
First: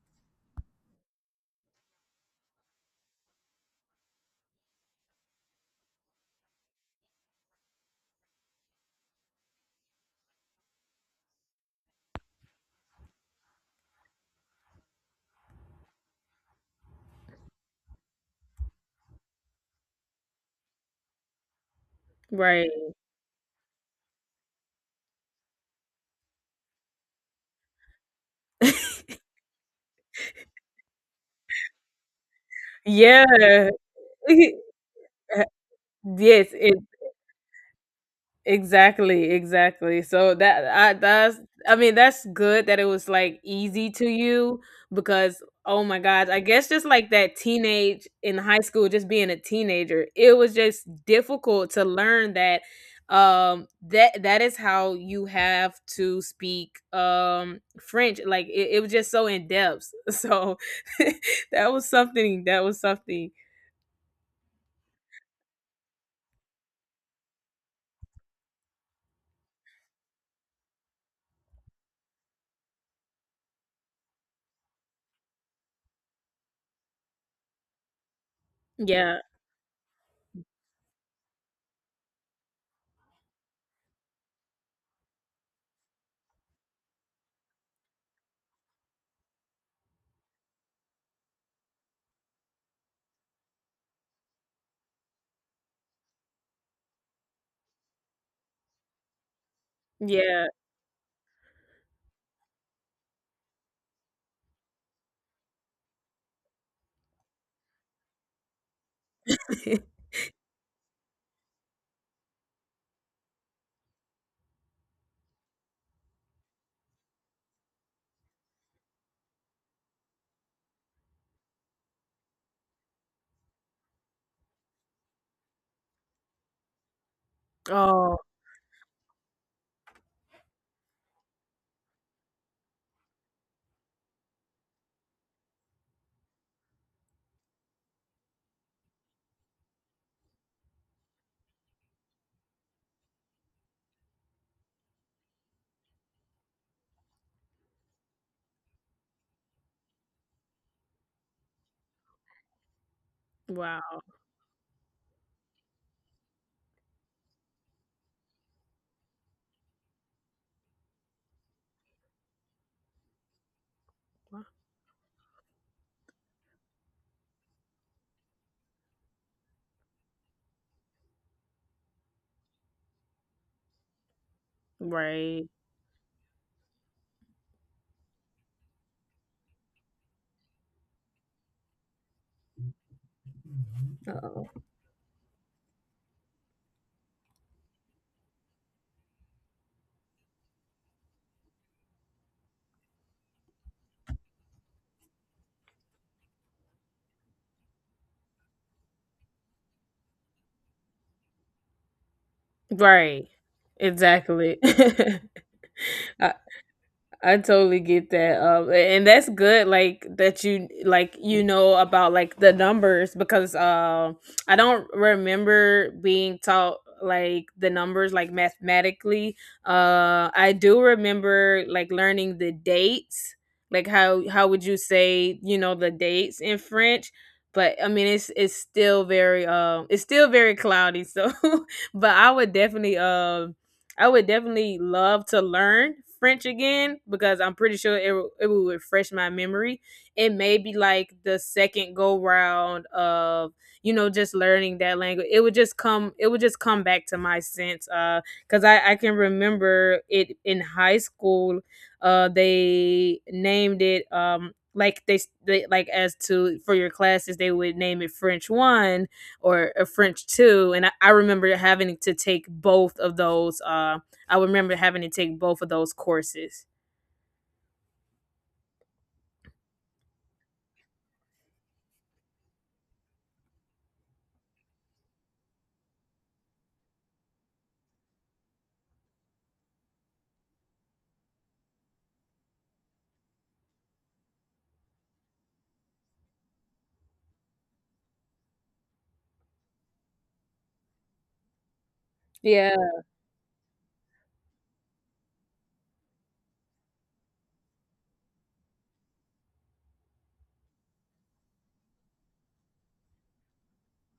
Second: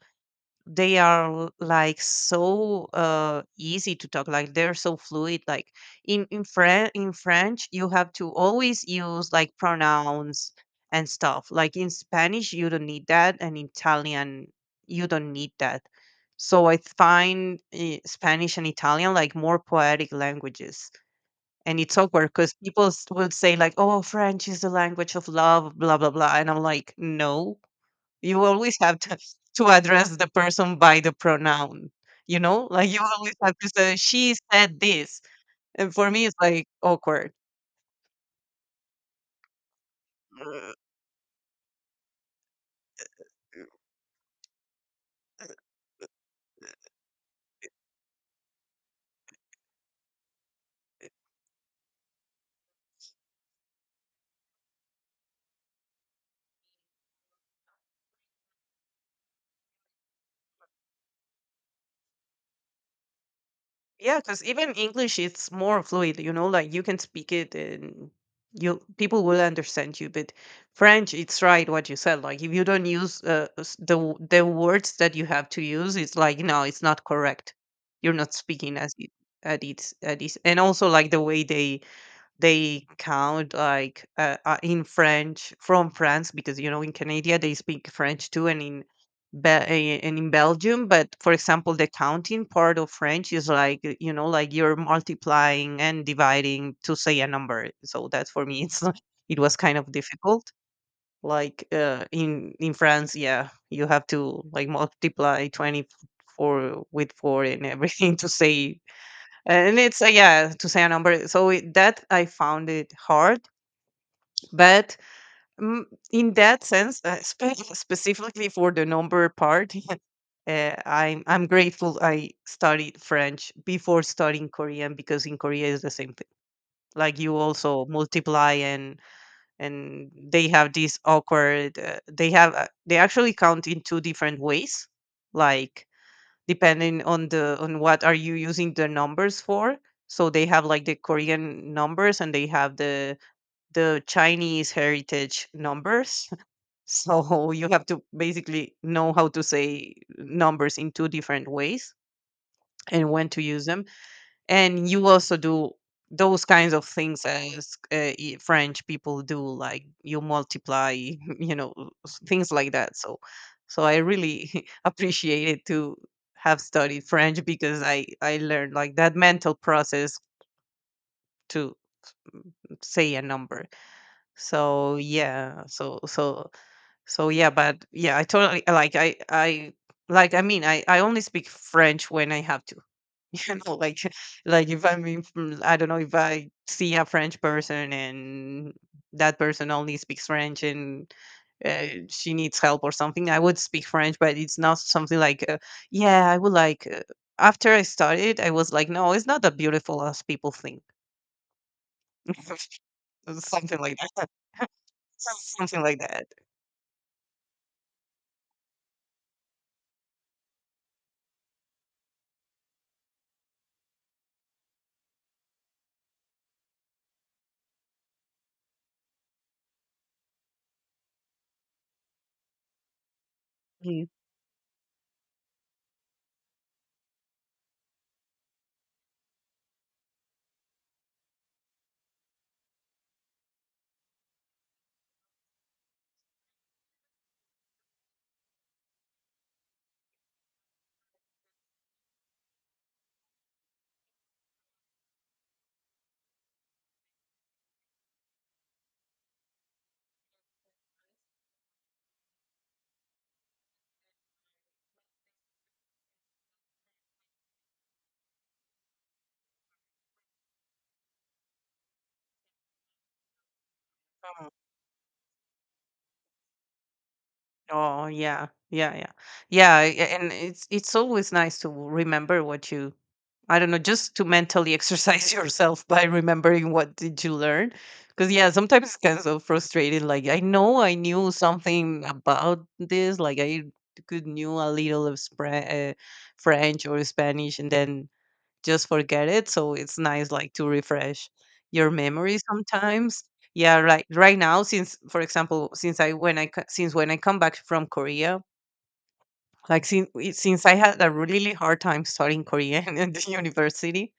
Speaker 2: they are l- like so uh easy to talk, like they're so fluid. Like in in French, in French you have to always use like pronouns and stuff, like in Spanish you don't need that, and Italian you don't need that. So I find eh, Spanish and Italian like more poetic languages, and it's awkward because
Speaker 1: Right.
Speaker 2: people s- would say like, oh, French is the language of love, blah blah blah, and I'm like, no, you always have
Speaker 1: <laughs>
Speaker 2: to to address the person by the pronoun, you know? Like you always have to
Speaker 1: Yeah.
Speaker 2: say, she
Speaker 1: <laughs>
Speaker 2: said this.
Speaker 1: Uh,
Speaker 2: And for me, it's
Speaker 1: yes,
Speaker 2: like
Speaker 1: it
Speaker 2: awkward.
Speaker 1: exactly, exactly. So that
Speaker 2: Uh,
Speaker 1: I that's, I mean, that's good that it was like easy to you because, oh my god, I guess just like that teenage in high school, just being a teenager, it was just difficult to learn that, um that that is how you have to speak um French. Like it, it was just so in depth. <laughs> So <laughs> that was something, that was something.
Speaker 2: Yeah, because even English, it's more fluid, you know, like you can speak it and you people will understand you. But French, it's right what you said. Like if you don't use uh, s- the w- the words that you have to use, it's like, no, it's not correct. You're not speaking as it
Speaker 1: Yeah,
Speaker 2: at its at its, and also like the way they they count like, uh, uh, in French from France, because you know, in Canada they speak French too, and in Be- eh, and in Belgium. But for example, the counting part of French is like, uh, you know, like you're multiplying and dividing to say a number. So that for me <laughs> it's not- it was kind of
Speaker 1: yeah.
Speaker 2: difficult. Like uh, in in France, yeah, you have to like multiply twenty four with four and everything <laughs> to say,
Speaker 1: <laughs>
Speaker 2: and it's, uh, yeah, to say a number. So it, that I found it hard, but mm, in that sense, uh, <laughs> spe- specifically for the number part, <laughs> uh, I'm I'm grateful I studied French before studying Korean, because in Korea is the same thing. Like you also
Speaker 1: Oh
Speaker 2: multiply and and they have this awkward. Uh, they have uh, they actually count in two different ways, like depending on the on what are you using the numbers for, so they have like the Korean numbers and they have the the Chinese heritage numbers. <laughs> So you have to basically know how to say numbers in two different ways and when to use them.
Speaker 1: wow.
Speaker 2: And you also do those kinds of things as uh, i- French people do, like you multiply <laughs> you know, s- things like that. So so I really <laughs> appreciated to have studied French because i i learned like that mental process to say a number. So
Speaker 1: Right.
Speaker 2: yeah, so so so yeah. But yeah, I totally like, i i like i mean i i only speak French when I have to. <laughs> You know, like
Speaker 1: Uh-oh.
Speaker 2: like if I'm in, fr- I don't know, if I see a French person and that person only speaks French and uh, she needs help or something, I would speak French, but it's not something like, uh, yeah, I would like. Uh, after I started, I was like, no, it's not that beautiful as people think. <laughs>
Speaker 1: Right.
Speaker 2: Something like that.
Speaker 1: Exactly. <laughs>
Speaker 2: <laughs> Something like that.
Speaker 1: I, I totally get that. Um, and that's good, like that you like, you know, about like the numbers because um I don't remember being taught like the numbers like mathematically. Uh, I do remember like learning the dates. Like
Speaker 2: Mm.
Speaker 1: how how would you say, you know, the dates in French? But I mean, it's it's still very, um it's still very cloudy. So, <laughs> but I would definitely, um I would definitely love to learn French again because I'm pretty sure it will- it will refresh my memory. It may be like the second go round of, you know, just learning that language. It would just come, it would just come back to my sense, uh because I I can remember it in high school. Uh, they named it, um like they, they like as to for your classes they would name it French one or a French too. And I, I remember having to take both of those. Uh, I remember having to take both of those courses.
Speaker 2: Oh yeah, yeah, yeah, yeah. a- And it's it's always nice to remember what you, I don't know, just to mentally exercise <laughs> yourself by remembering what did you learn. Because yeah, sometimes it's kind of so frustrating. Like I know I knew something about this, like I could knew a little of Spra- uh, French or Spanish, and then just forget it. So it's nice, like, to refresh your memory
Speaker 1: Yeah,
Speaker 2: sometimes. Yeah, right. Right now, since for example, since I when I co- since when I come back from Korea, like since since I had a really hard time studying Korean <laughs> in the university,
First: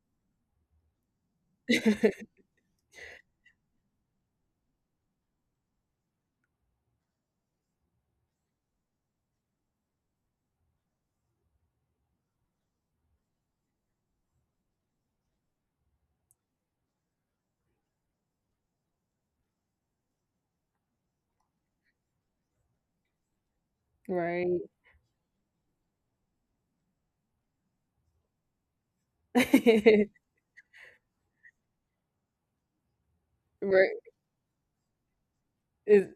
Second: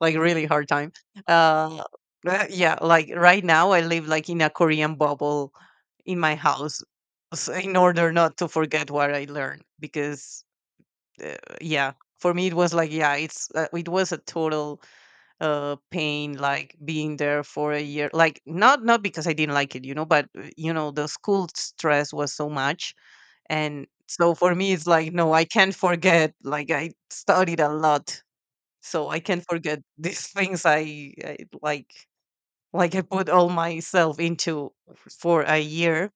Speaker 2: like really hard time. Uh, uh, yeah, like right now I live like in a Korean bubble in my house, so in order not to forget what I learned. Because uh, yeah, for me it was like yeah, it's uh, it was a total uh pain like being there for a year. Like not not because I didn't like it, you know, but uh, you know the school stress was so much, and so for
Speaker 1: right.
Speaker 2: me, it's like, no, I can't forget. Like I studied a lot, so I can't
Speaker 1: <laughs>
Speaker 2: forget <laughs> these things. I, I like, like I put all
Speaker 1: Right.
Speaker 2: myself into for a year,
Speaker 1: Ex-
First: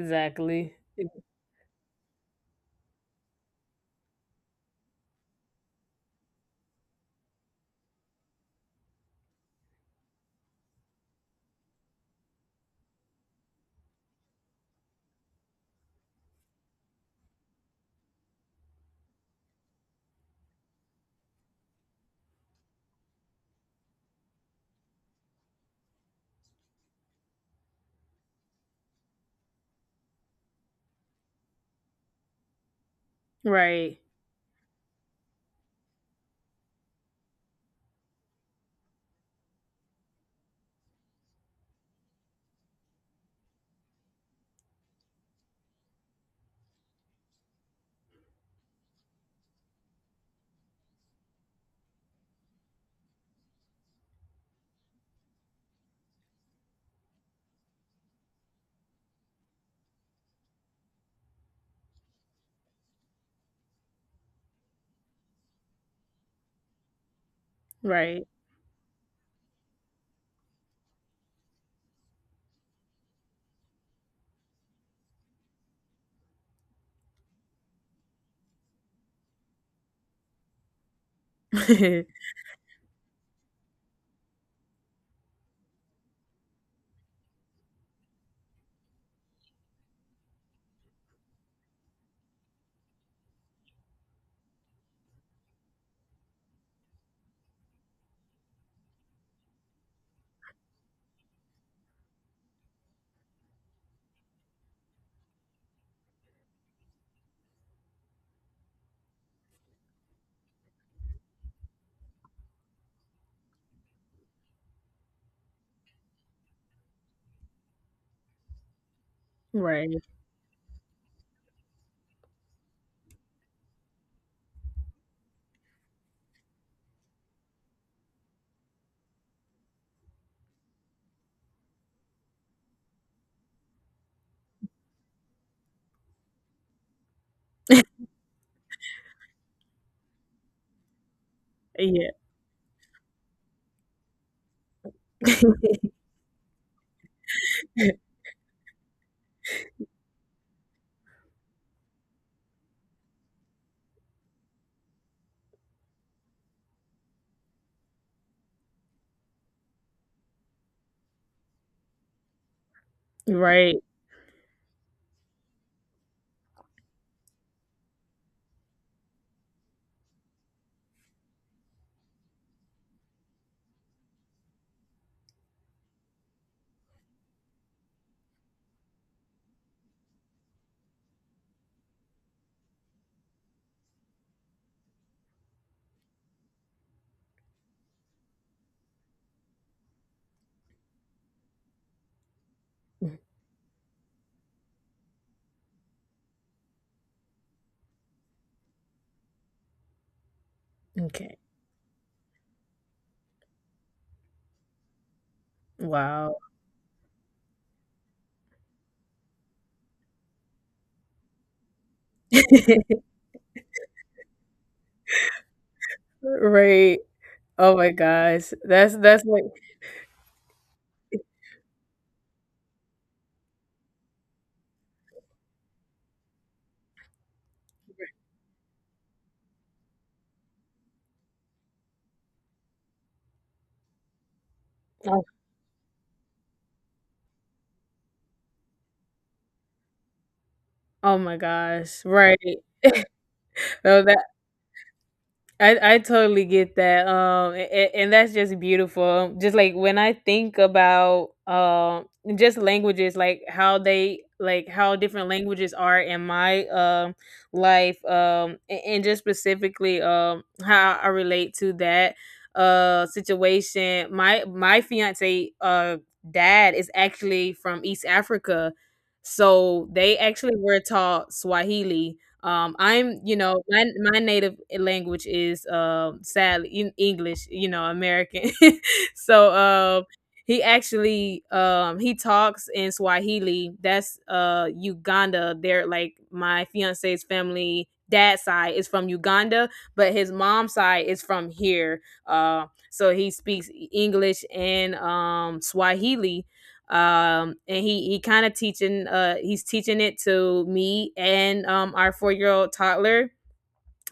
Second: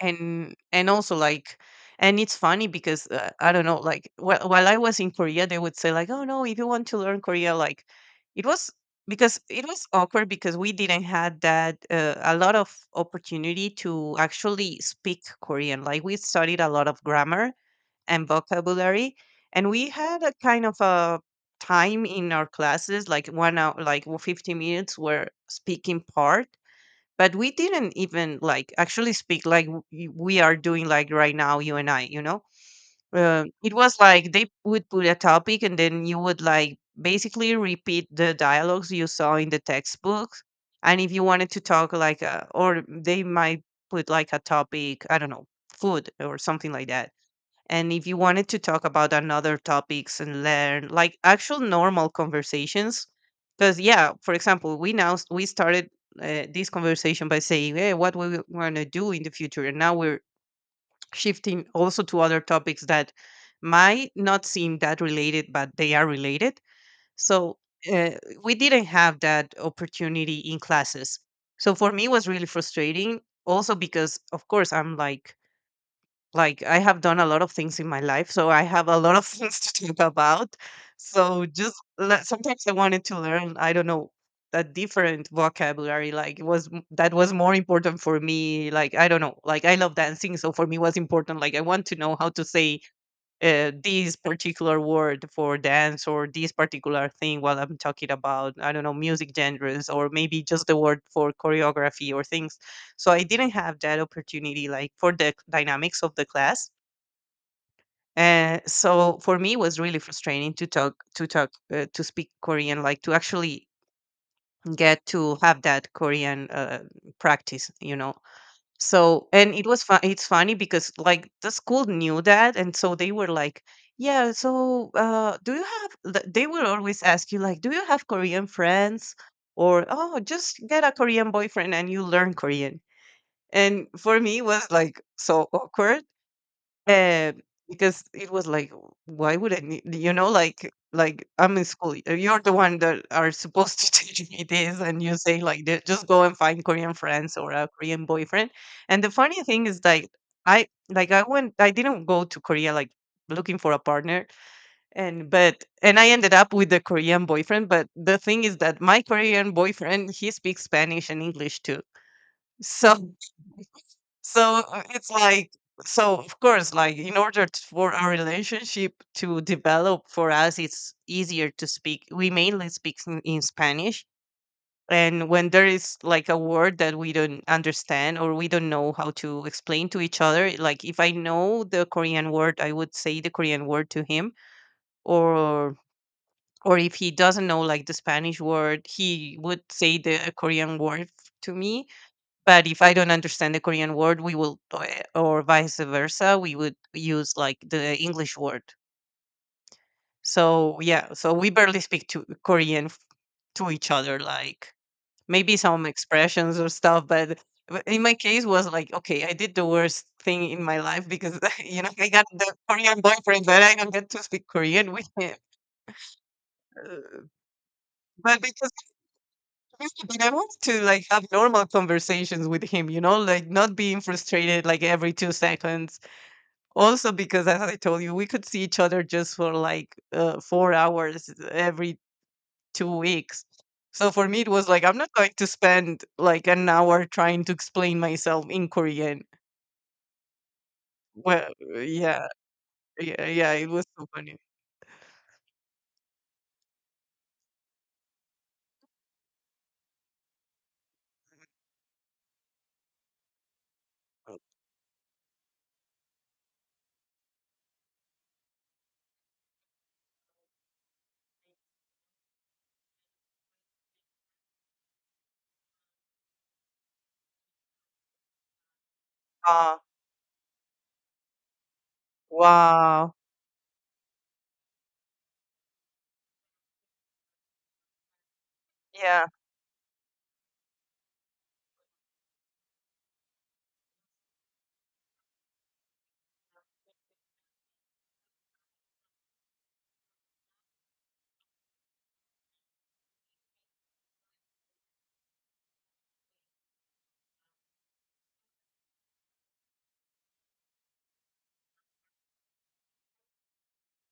Speaker 2: and and also like, and it's funny because uh, I don't know, like wh- while I was in Korea, they would say like, oh no, if you want to learn Korea, like, it was because it was awkward because we didn't had that uh, a lot of opportunity to actually speak Korean. Like we studied a lot of grammar and vocabulary. And we had a kind of a time in our classes, like one hour, like fifty minutes were speaking part. But we didn't even like actually speak like w- y- we are doing like right now, you and I, you know? Uh, it
Speaker 1: Right.
Speaker 2: was like they would put a topic and then you would like basically repeat the dialogues you saw in the textbooks. And if you wanted to talk like, a, or they might put like a topic, I don't know, food or something like that, and if you wanted to talk about another topics and learn like actual normal conversations, because yeah, for example, we now s- we started uh, this conversation by saying, "Hey, what we want to do in the future," and now we're shifting also to other topics that might not seem that related, but they are related. So uh,
Speaker 1: Right.
Speaker 2: we didn't have that opportunity in classes. So for me, it was really frustrating. Also because, of course, I'm like like, I have done a lot of things in my life, so I have a lot of <laughs> things to talk about. So just le-
Speaker 1: <laughs>
Speaker 2: sometimes I wanted to learn, I don't know, a different vocabulary. Like it was m- that was more important for me. Like I don't know, like I love dancing, so for me was important. Like I want to know how to say uh, this particular word for dance or this particular thing while I'm talking about, I don't know, music genres or maybe just the word for choreography or things. So I didn't have that opportunity, like for the dynamics of the class. And so for me, it was really frustrating to talk, to talk, uh, to speak Korean, like to actually get to have that Korean uh, practice, you know. So, and it was
Speaker 1: Right.
Speaker 2: fun. It's funny because like the school knew that, and so they were like, "Yeah, so uh, do you have?" th- They will always ask you like, "Do you have Korean friends?" Or, "Oh, just get a Korean boyfriend and you learn Korean." And for me, it was like so awkward and because it was like, why would I need, you know, like, like I'm in school.
Speaker 1: Yeah.
Speaker 2: uh, You're the one that are supposed to <laughs> teach me this, and you say
Speaker 1: <laughs>
Speaker 2: like, "Th- just go and find Korean friends or a Korean boyfriend. And the funny thing is like, I like I went, I didn't go to Korea like looking for a partner, and but and I ended up with a Korean boyfriend. But the thing is that my Korean boyfriend he speaks Spanish and English too, so
Speaker 1: Right.
Speaker 2: so uh, it's like, so of course, like in order t- for our relationship to develop for us, it's easier to speak. We mainly speak in, in Spanish. And when there is like a word that we don't understand or we don't know how to explain to each other, like if I know the Korean word, I would say the Korean word to him. Or or if he doesn't know like the Spanish word, he would say the Korean word to me, but if I don't understand the Korean word, we will, or or vice versa, we would use like the English word. So yeah, so
Speaker 1: Okay.
Speaker 2: we barely speak to Korean f- to each other, like maybe some
Speaker 1: Wow.
Speaker 2: expressions or stuff. But but in my case, was like, okay, I did the worst thing in my life because <laughs> you know I got the
Speaker 1: <laughs>
Speaker 2: Korean boyfriend, but I don't get to speak Korean with him.
Speaker 1: Right.
Speaker 2: Uh,
Speaker 1: Oh my
Speaker 2: But
Speaker 1: gosh.
Speaker 2: because
Speaker 1: That's that's like,
Speaker 2: I really did, I wanted to like have normal conversations with him, you know, like not being frustrated like every two seconds. Also, because as I told you, we could see each other just for like uh, four hours every two weeks. So for me, it was like, I'm not
Speaker 1: oh,
Speaker 2: going to spend like an hour trying to explain myself in Korean.
Speaker 1: oh my
Speaker 2: Well, uh,
Speaker 1: gosh.
Speaker 2: yeah,
Speaker 1: Right.
Speaker 2: yeah, yeah, it was
Speaker 1: No,
Speaker 2: so
Speaker 1: that
Speaker 2: funny.
Speaker 1: I, I totally get that. Um, and, and that's just beautiful. Just like when I think about um just languages, like how they, like how different languages are in my um life, um, and, and just specifically um how I relate to that uh situation. My my fiance uh dad is actually from East Africa,
Speaker 2: Ah,
Speaker 1: so they actually were taught Swahili. um,
Speaker 2: wow.
Speaker 1: I'm, you know, my my native language is, um sadly, in English, you know, American. <laughs>
Speaker 2: Yeah,
Speaker 1: So um he actually, um he talks in Swahili. That's uh Uganda. They're like my fiance's family, dad's side is from Uganda, but his mom's side is from here. Uh so he speaks E, English and um Swahili. Um and he he kind of teaching, uh he's teaching it to me and um our four year old toddler,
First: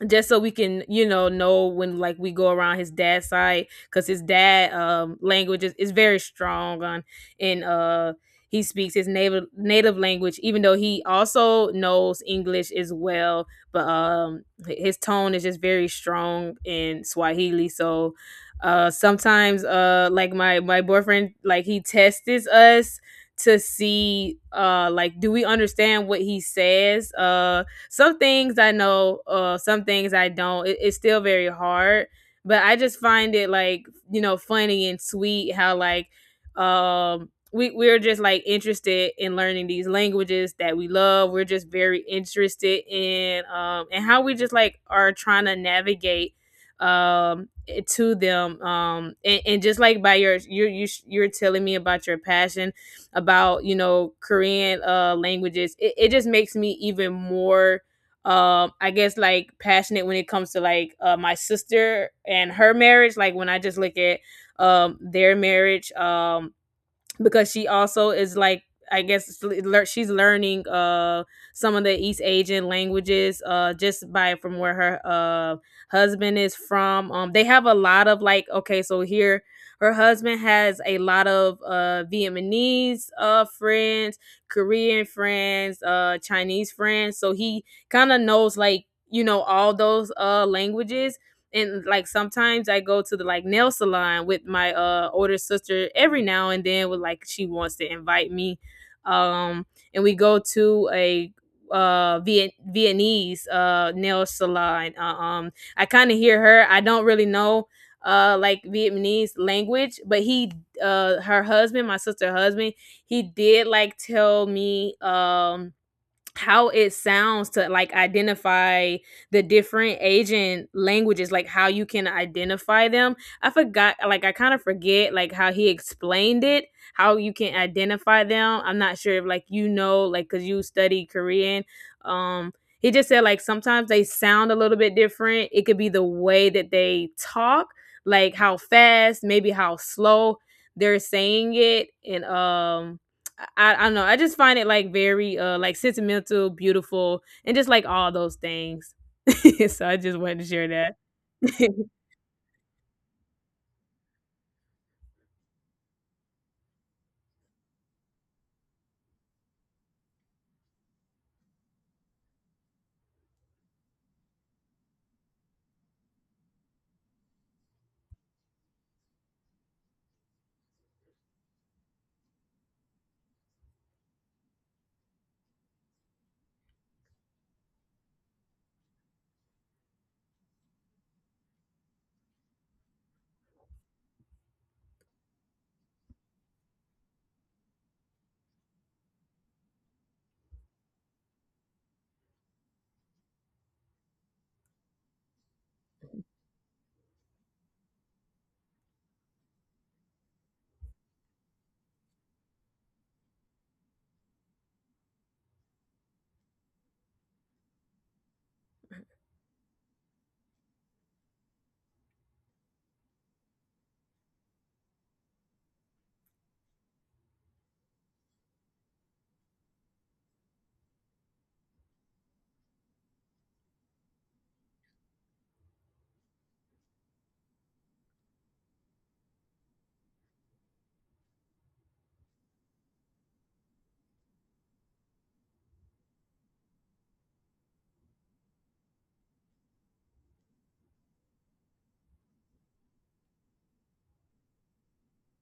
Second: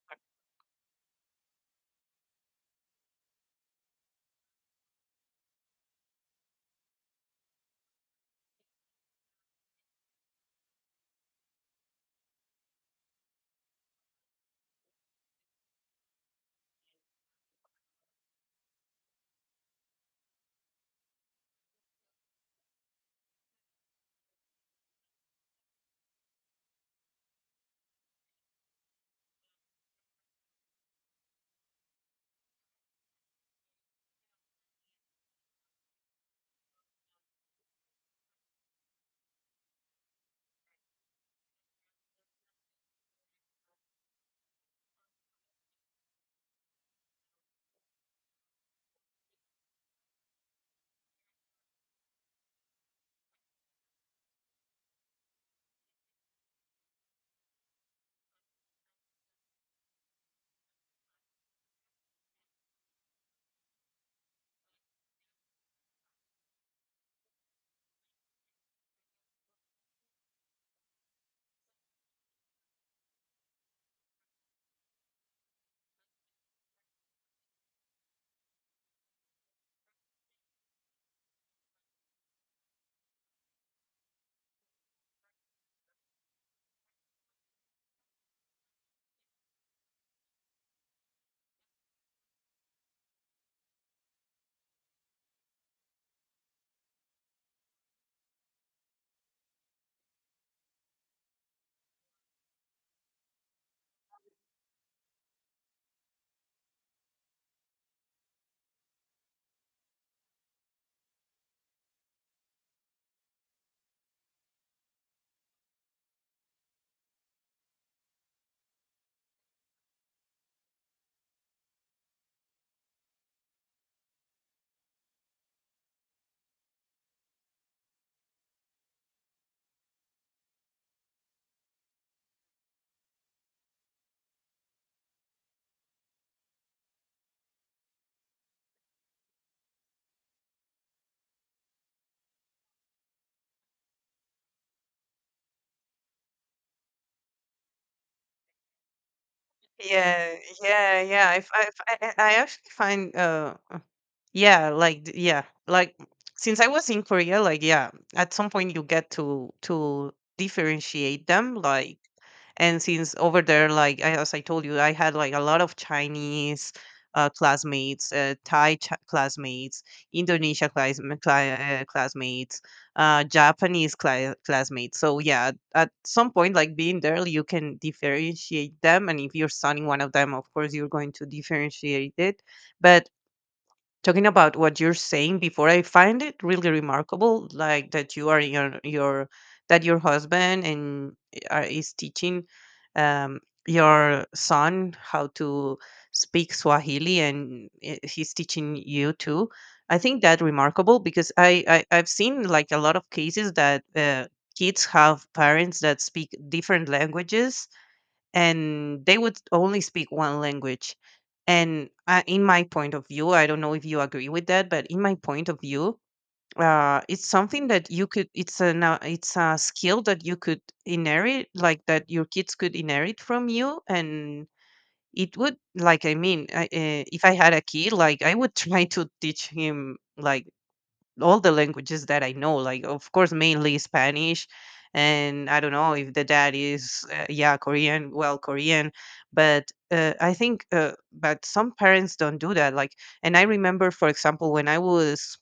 Speaker 1: just so we can, you know know when like we go around his dad's side, because his dad, um language is, is very strong on. And uh he speaks his native native language, even though he also knows English as well. But um h- his tone is just very strong in Swahili. So uh sometimes, uh like my my boyfriend, like he tests us to see, uh like do we understand what he says. Uh some things I know, uh, some things I don't. It, it's still very hard, but I just find it like, you know, funny and sweet how like, um we we're just like interested in learning these languages that we love. We're just very interested in, um and how we just like are trying to navigate, um it- to them. um and, and just like by your you you sh- you're telling me about your passion about, you know, Korean uh, languages, it, it just makes me even more um I guess like passionate when it comes to like uh my sister and her marriage, like when I just look at um their marriage. Um because she also is like, I guess it's lear- she's learning uh some of the East Asian languages, uh just by from where her uh husband is from. Um they have a lot of like, okay, so here her husband has a lot of uh Vietnamese uh friends, Korean friends, uh Chinese friends, so he kind of knows like, you know, all those uh languages. And like sometimes I go to the like nail salon with my uh older sister every now and then with, like she wants to invite me. Um and we go to a uh Viet- Vietnamese uh nail salon. Uh, um I kind of hear her. I don't really know uh like Vietnamese language, but he uh her husband, my sister husband, he did like tell me um how it sounds to like identify the different Asian languages, like how you can identify them. I forgot, like I kind of forget, like how he explained it, how you can identify them. I'm not sure if like, you know, like because you study Korean. Um, he just said like sometimes they sound a little bit different. It could be the way that they talk, like how fast, maybe how slow they're saying it. And um I, I don't know. I just find it like very uh like sentimental, beautiful, and just like all those things. <laughs> So I just
Speaker 2: yeah,
Speaker 1: wanted to share that.
Speaker 2: yeah, yeah. If I,
Speaker 1: <laughs>
Speaker 2: if I, I actually find, uh, uh, yeah, like, th- yeah, like since I was in Korea, like, yeah, at some point you get to to differentiate them, like. And since over there, like I- as I told you, I had like a lot of Chinese uh, classmates, uh, Thai ch- classmates, Indonesia class- cli- uh, classmates, uh, Japanese cli- classmates. So yeah, at some point, like being there, you can differentiate them. And if you're studying one of them, of course, you're going to differentiate it. But talking about what you're saying before, I find it really remarkable like that you are your your that your husband and uh, is teaching um your son how to speak Swahili, and i- he's teaching you too. I think that remarkable because i, I I've seen like a lot of cases that uh, kids have parents that speak different languages, and they would only speak one language. And uh, in my point of view, I don't know if you agree with that, but in my point of view, uh, it's something that you could. It's a now. It's a skill that you could inherit, like that your kids could inherit from you, and it would like I mean, I, uh, if I had a kid like I would <laughs> try to teach him like all the languages that I know, like of course mainly Spanish, and I don't know if the dad is uh, yeah Korean, well Korean, but uh, I think uh, but some parents don't do that. Like, and I remember, for example, when I was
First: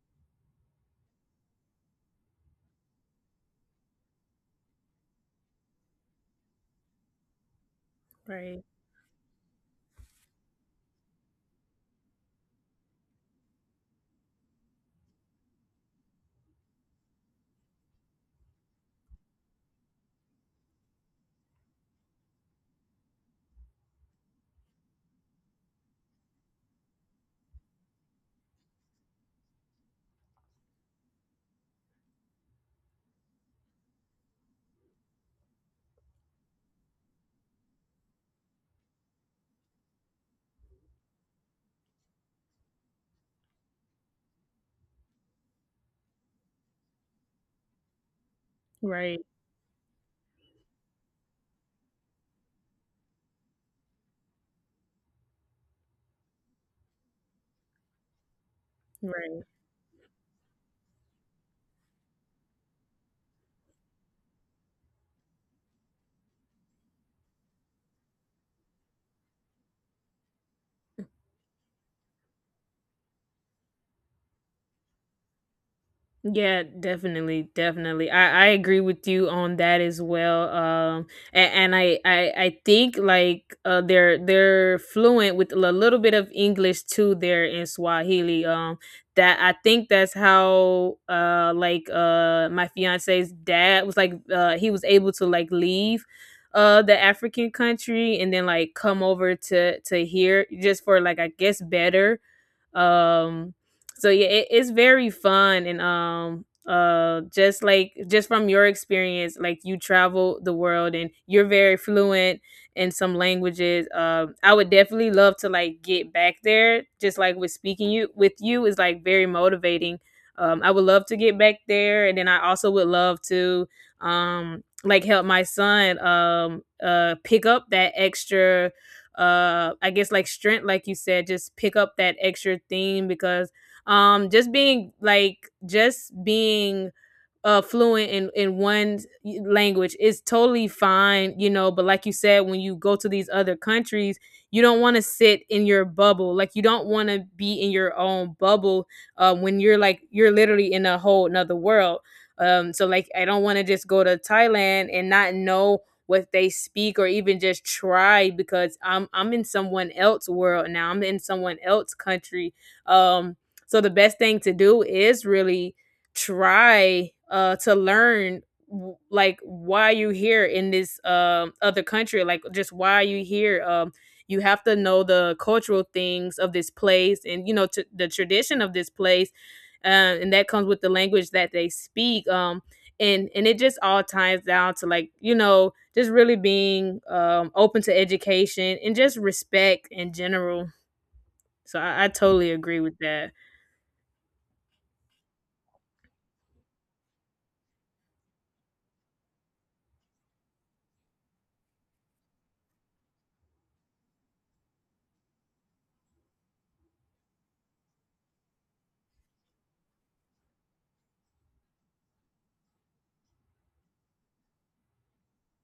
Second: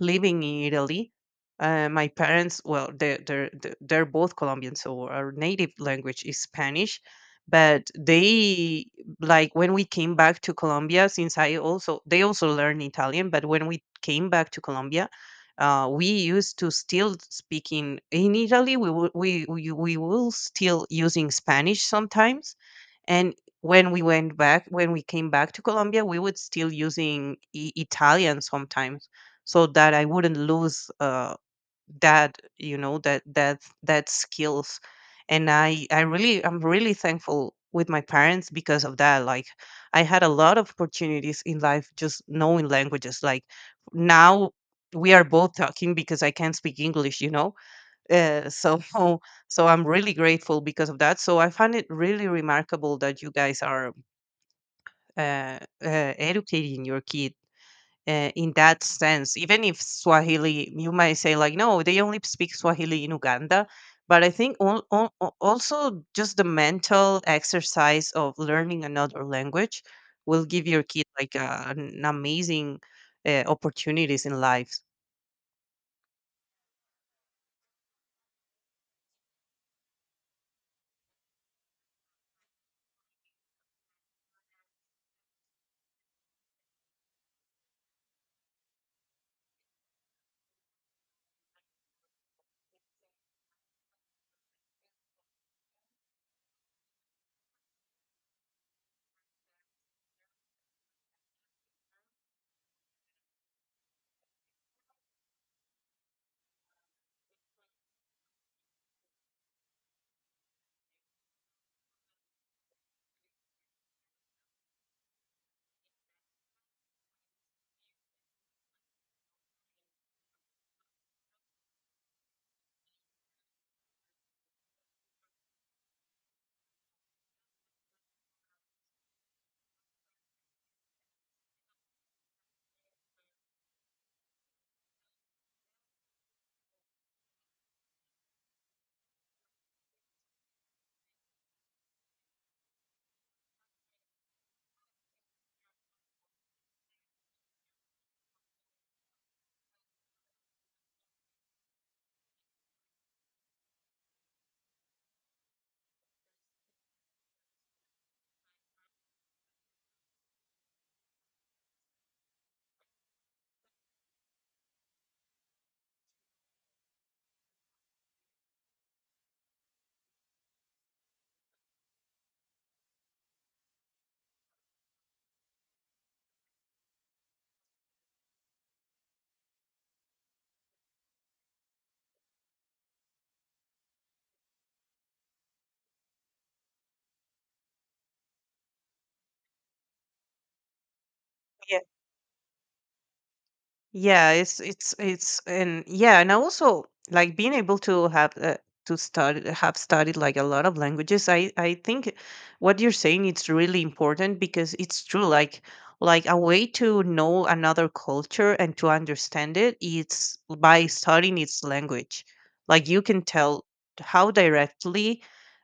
Speaker 2: living in Italy, uh, my parents, well, they're, they're, they're they're both Colombian, so our native language is Spanish. But
Speaker 1: Right,
Speaker 2: they, like, when we came back to Colombia, since I also, they also learned Italian, but when we came back to Colombia, uh, we used to still speaking in in Italy. We, wou- we we we will still using Spanish sometimes, and when we went back, when we came back to Colombia, we would still using I- Italian sometimes, so that I wouldn't lose uh, that, you know, that that that skills. And I I really I'm really thankful with my parents because of that. Like I had a lot of opportunities in life just knowing languages. Like now we are both talking because I can't speak English, you know. Uh, so
Speaker 1: right,
Speaker 2: <laughs> so I'm really grateful because of that. So I find it really remarkable that you guys are uh, uh, educating your kids uh, in that sense.
Speaker 1: right.
Speaker 2: Even if Swahili, you might say like, no, they only speak Swahili in Uganda. But I think al- al- al- also just the mental exercise of learning another language will give your kid like uh, an amazing uh, opportunities in life.
Speaker 1: Yeah, definitely, definitely. I, I agree with you on that as well. Um, and, and I, I I think like uh they're they're fluent with a little bit of English too there in Swahili. Um, that I think that's how uh like uh my fiance's dad was like uh he was able to like leave uh the African country and then like come over to to here, just for like, I guess, better. um, so yeah, it, it's very fun. And um uh just like, just from your experience, like you travel the world and you're very fluent in some languages. Um, I would definitely love to like get back there. Just like with speaking you with you is like very motivating. Um, I would love to get back there, and then I also would love to um like help my son um uh pick up that extra uh I guess like strength, like you said, just pick up that extra thing. Because um just being like just being uh fluent in in one language, it's totally fine, you know. But like you said, when you go to these other countries, you don't want to sit in your bubble, like you don't want to be in your own bubble, uh, when you're like you're literally in a whole another world. Um so like I don't want to just go to Thailand and not know what they speak, or even just try, because i'm I'm in someone else world now, I'm in someone else country. um so the best thing to do is really try uh to learn w- like why you here in this um other country, like just why you here. Um you have to know the cultural things of this place, and you know t- the tradition of this place. uh, and that comes with the language that they speak. um and and it just all ties down to like, you know, just really being um open to education and just respect in general. So i, I totally agree with that.
Speaker 2: Yeah, it's it's it's and yeah, and I also like being able to have uh, to study have studied like a lot of languages. I I think what you're saying it's really important because it's true. Like like a way to know another culture and to understand it, it's by studying its language. Like you can tell how directly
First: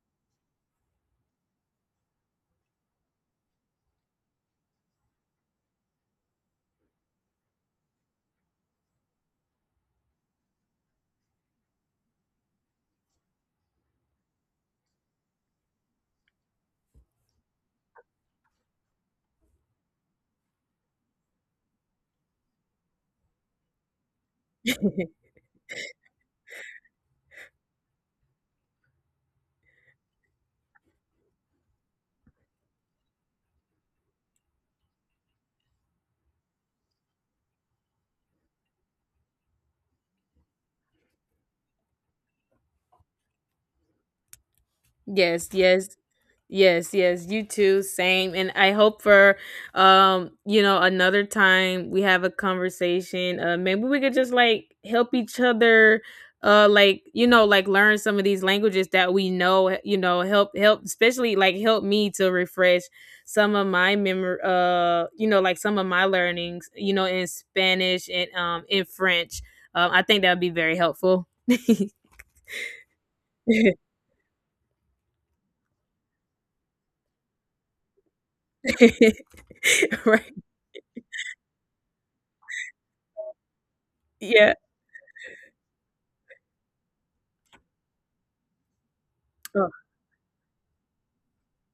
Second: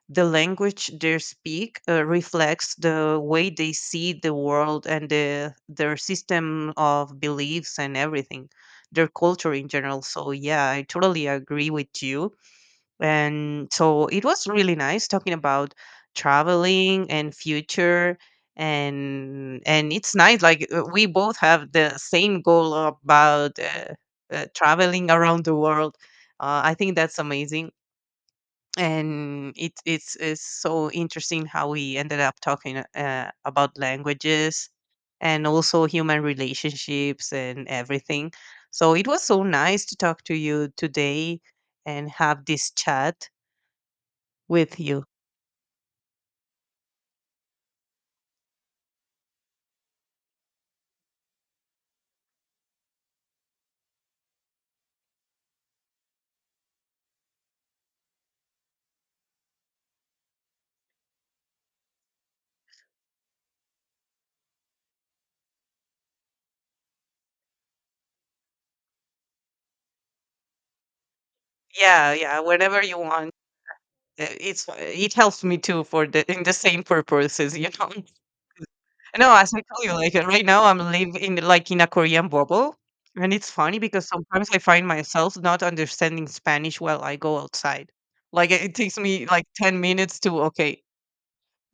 Speaker 2: the language they speak uh, reflects the way they see the world and the, their system of beliefs and everything, their culture in general. So yeah, I totally agree with you. And so it was really nice talking about traveling and future, and and it's nice like uh, we both have the same goal about uh, uh, traveling around the world. uh, I think that's amazing, and it, it's it's so interesting how we ended up talking uh, about languages and also human relationships and everything. So it was so nice to talk to you today and have this chat with you.
Speaker 1: yes Yes, Yes, yes, you too, same. And I hope for um, you know, another time we have a conversation. Uh maybe we could just like help each other uh like, you know, like learn some of these languages that we know, eh, you know, help help, especially like help me to refresh some of my memory, uh, you know, like some of my learnings, you know, in Spanish and um in French. Um I think that would be very helpful. <laughs> <laughs>
Speaker 2: Yeah, yeah, whenever you want. Uh, it's uh, it helps me too for the in the same purposes <laughs> you know. No, as I told you, like,
Speaker 1: Right.
Speaker 2: right now I'm living, like, in a Korean bubble, and it's funny because sometimes
Speaker 1: Yeah.
Speaker 2: I find myself not understanding Spanish while I go outside. Like, it it takes me, like,
Speaker 1: Oh.
Speaker 2: ten minutes to, okay,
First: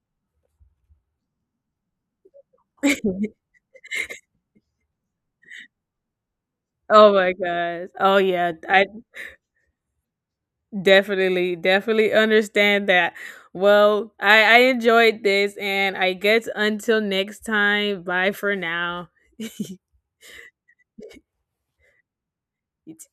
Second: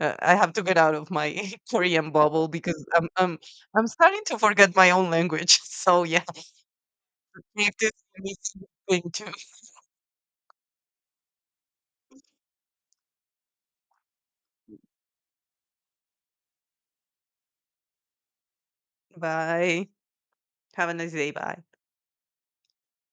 Speaker 2: uh, I have to get out of my <laughs> Korean bubble because I'm,
Speaker 1: <laughs>
Speaker 2: I'm, I'm starting to forget my own language. <laughs> So, yeah,
Speaker 1: Oh my gosh.
Speaker 2: practice
Speaker 1: Oh yeah,
Speaker 2: is a
Speaker 1: I
Speaker 2: thing too.
Speaker 1: definitely definitely understand that. Well, I I enjoyed this, and I guess until next time, bye for now. <laughs>
Speaker 2: Bye. Have a nice day. Bye.
Speaker 1: You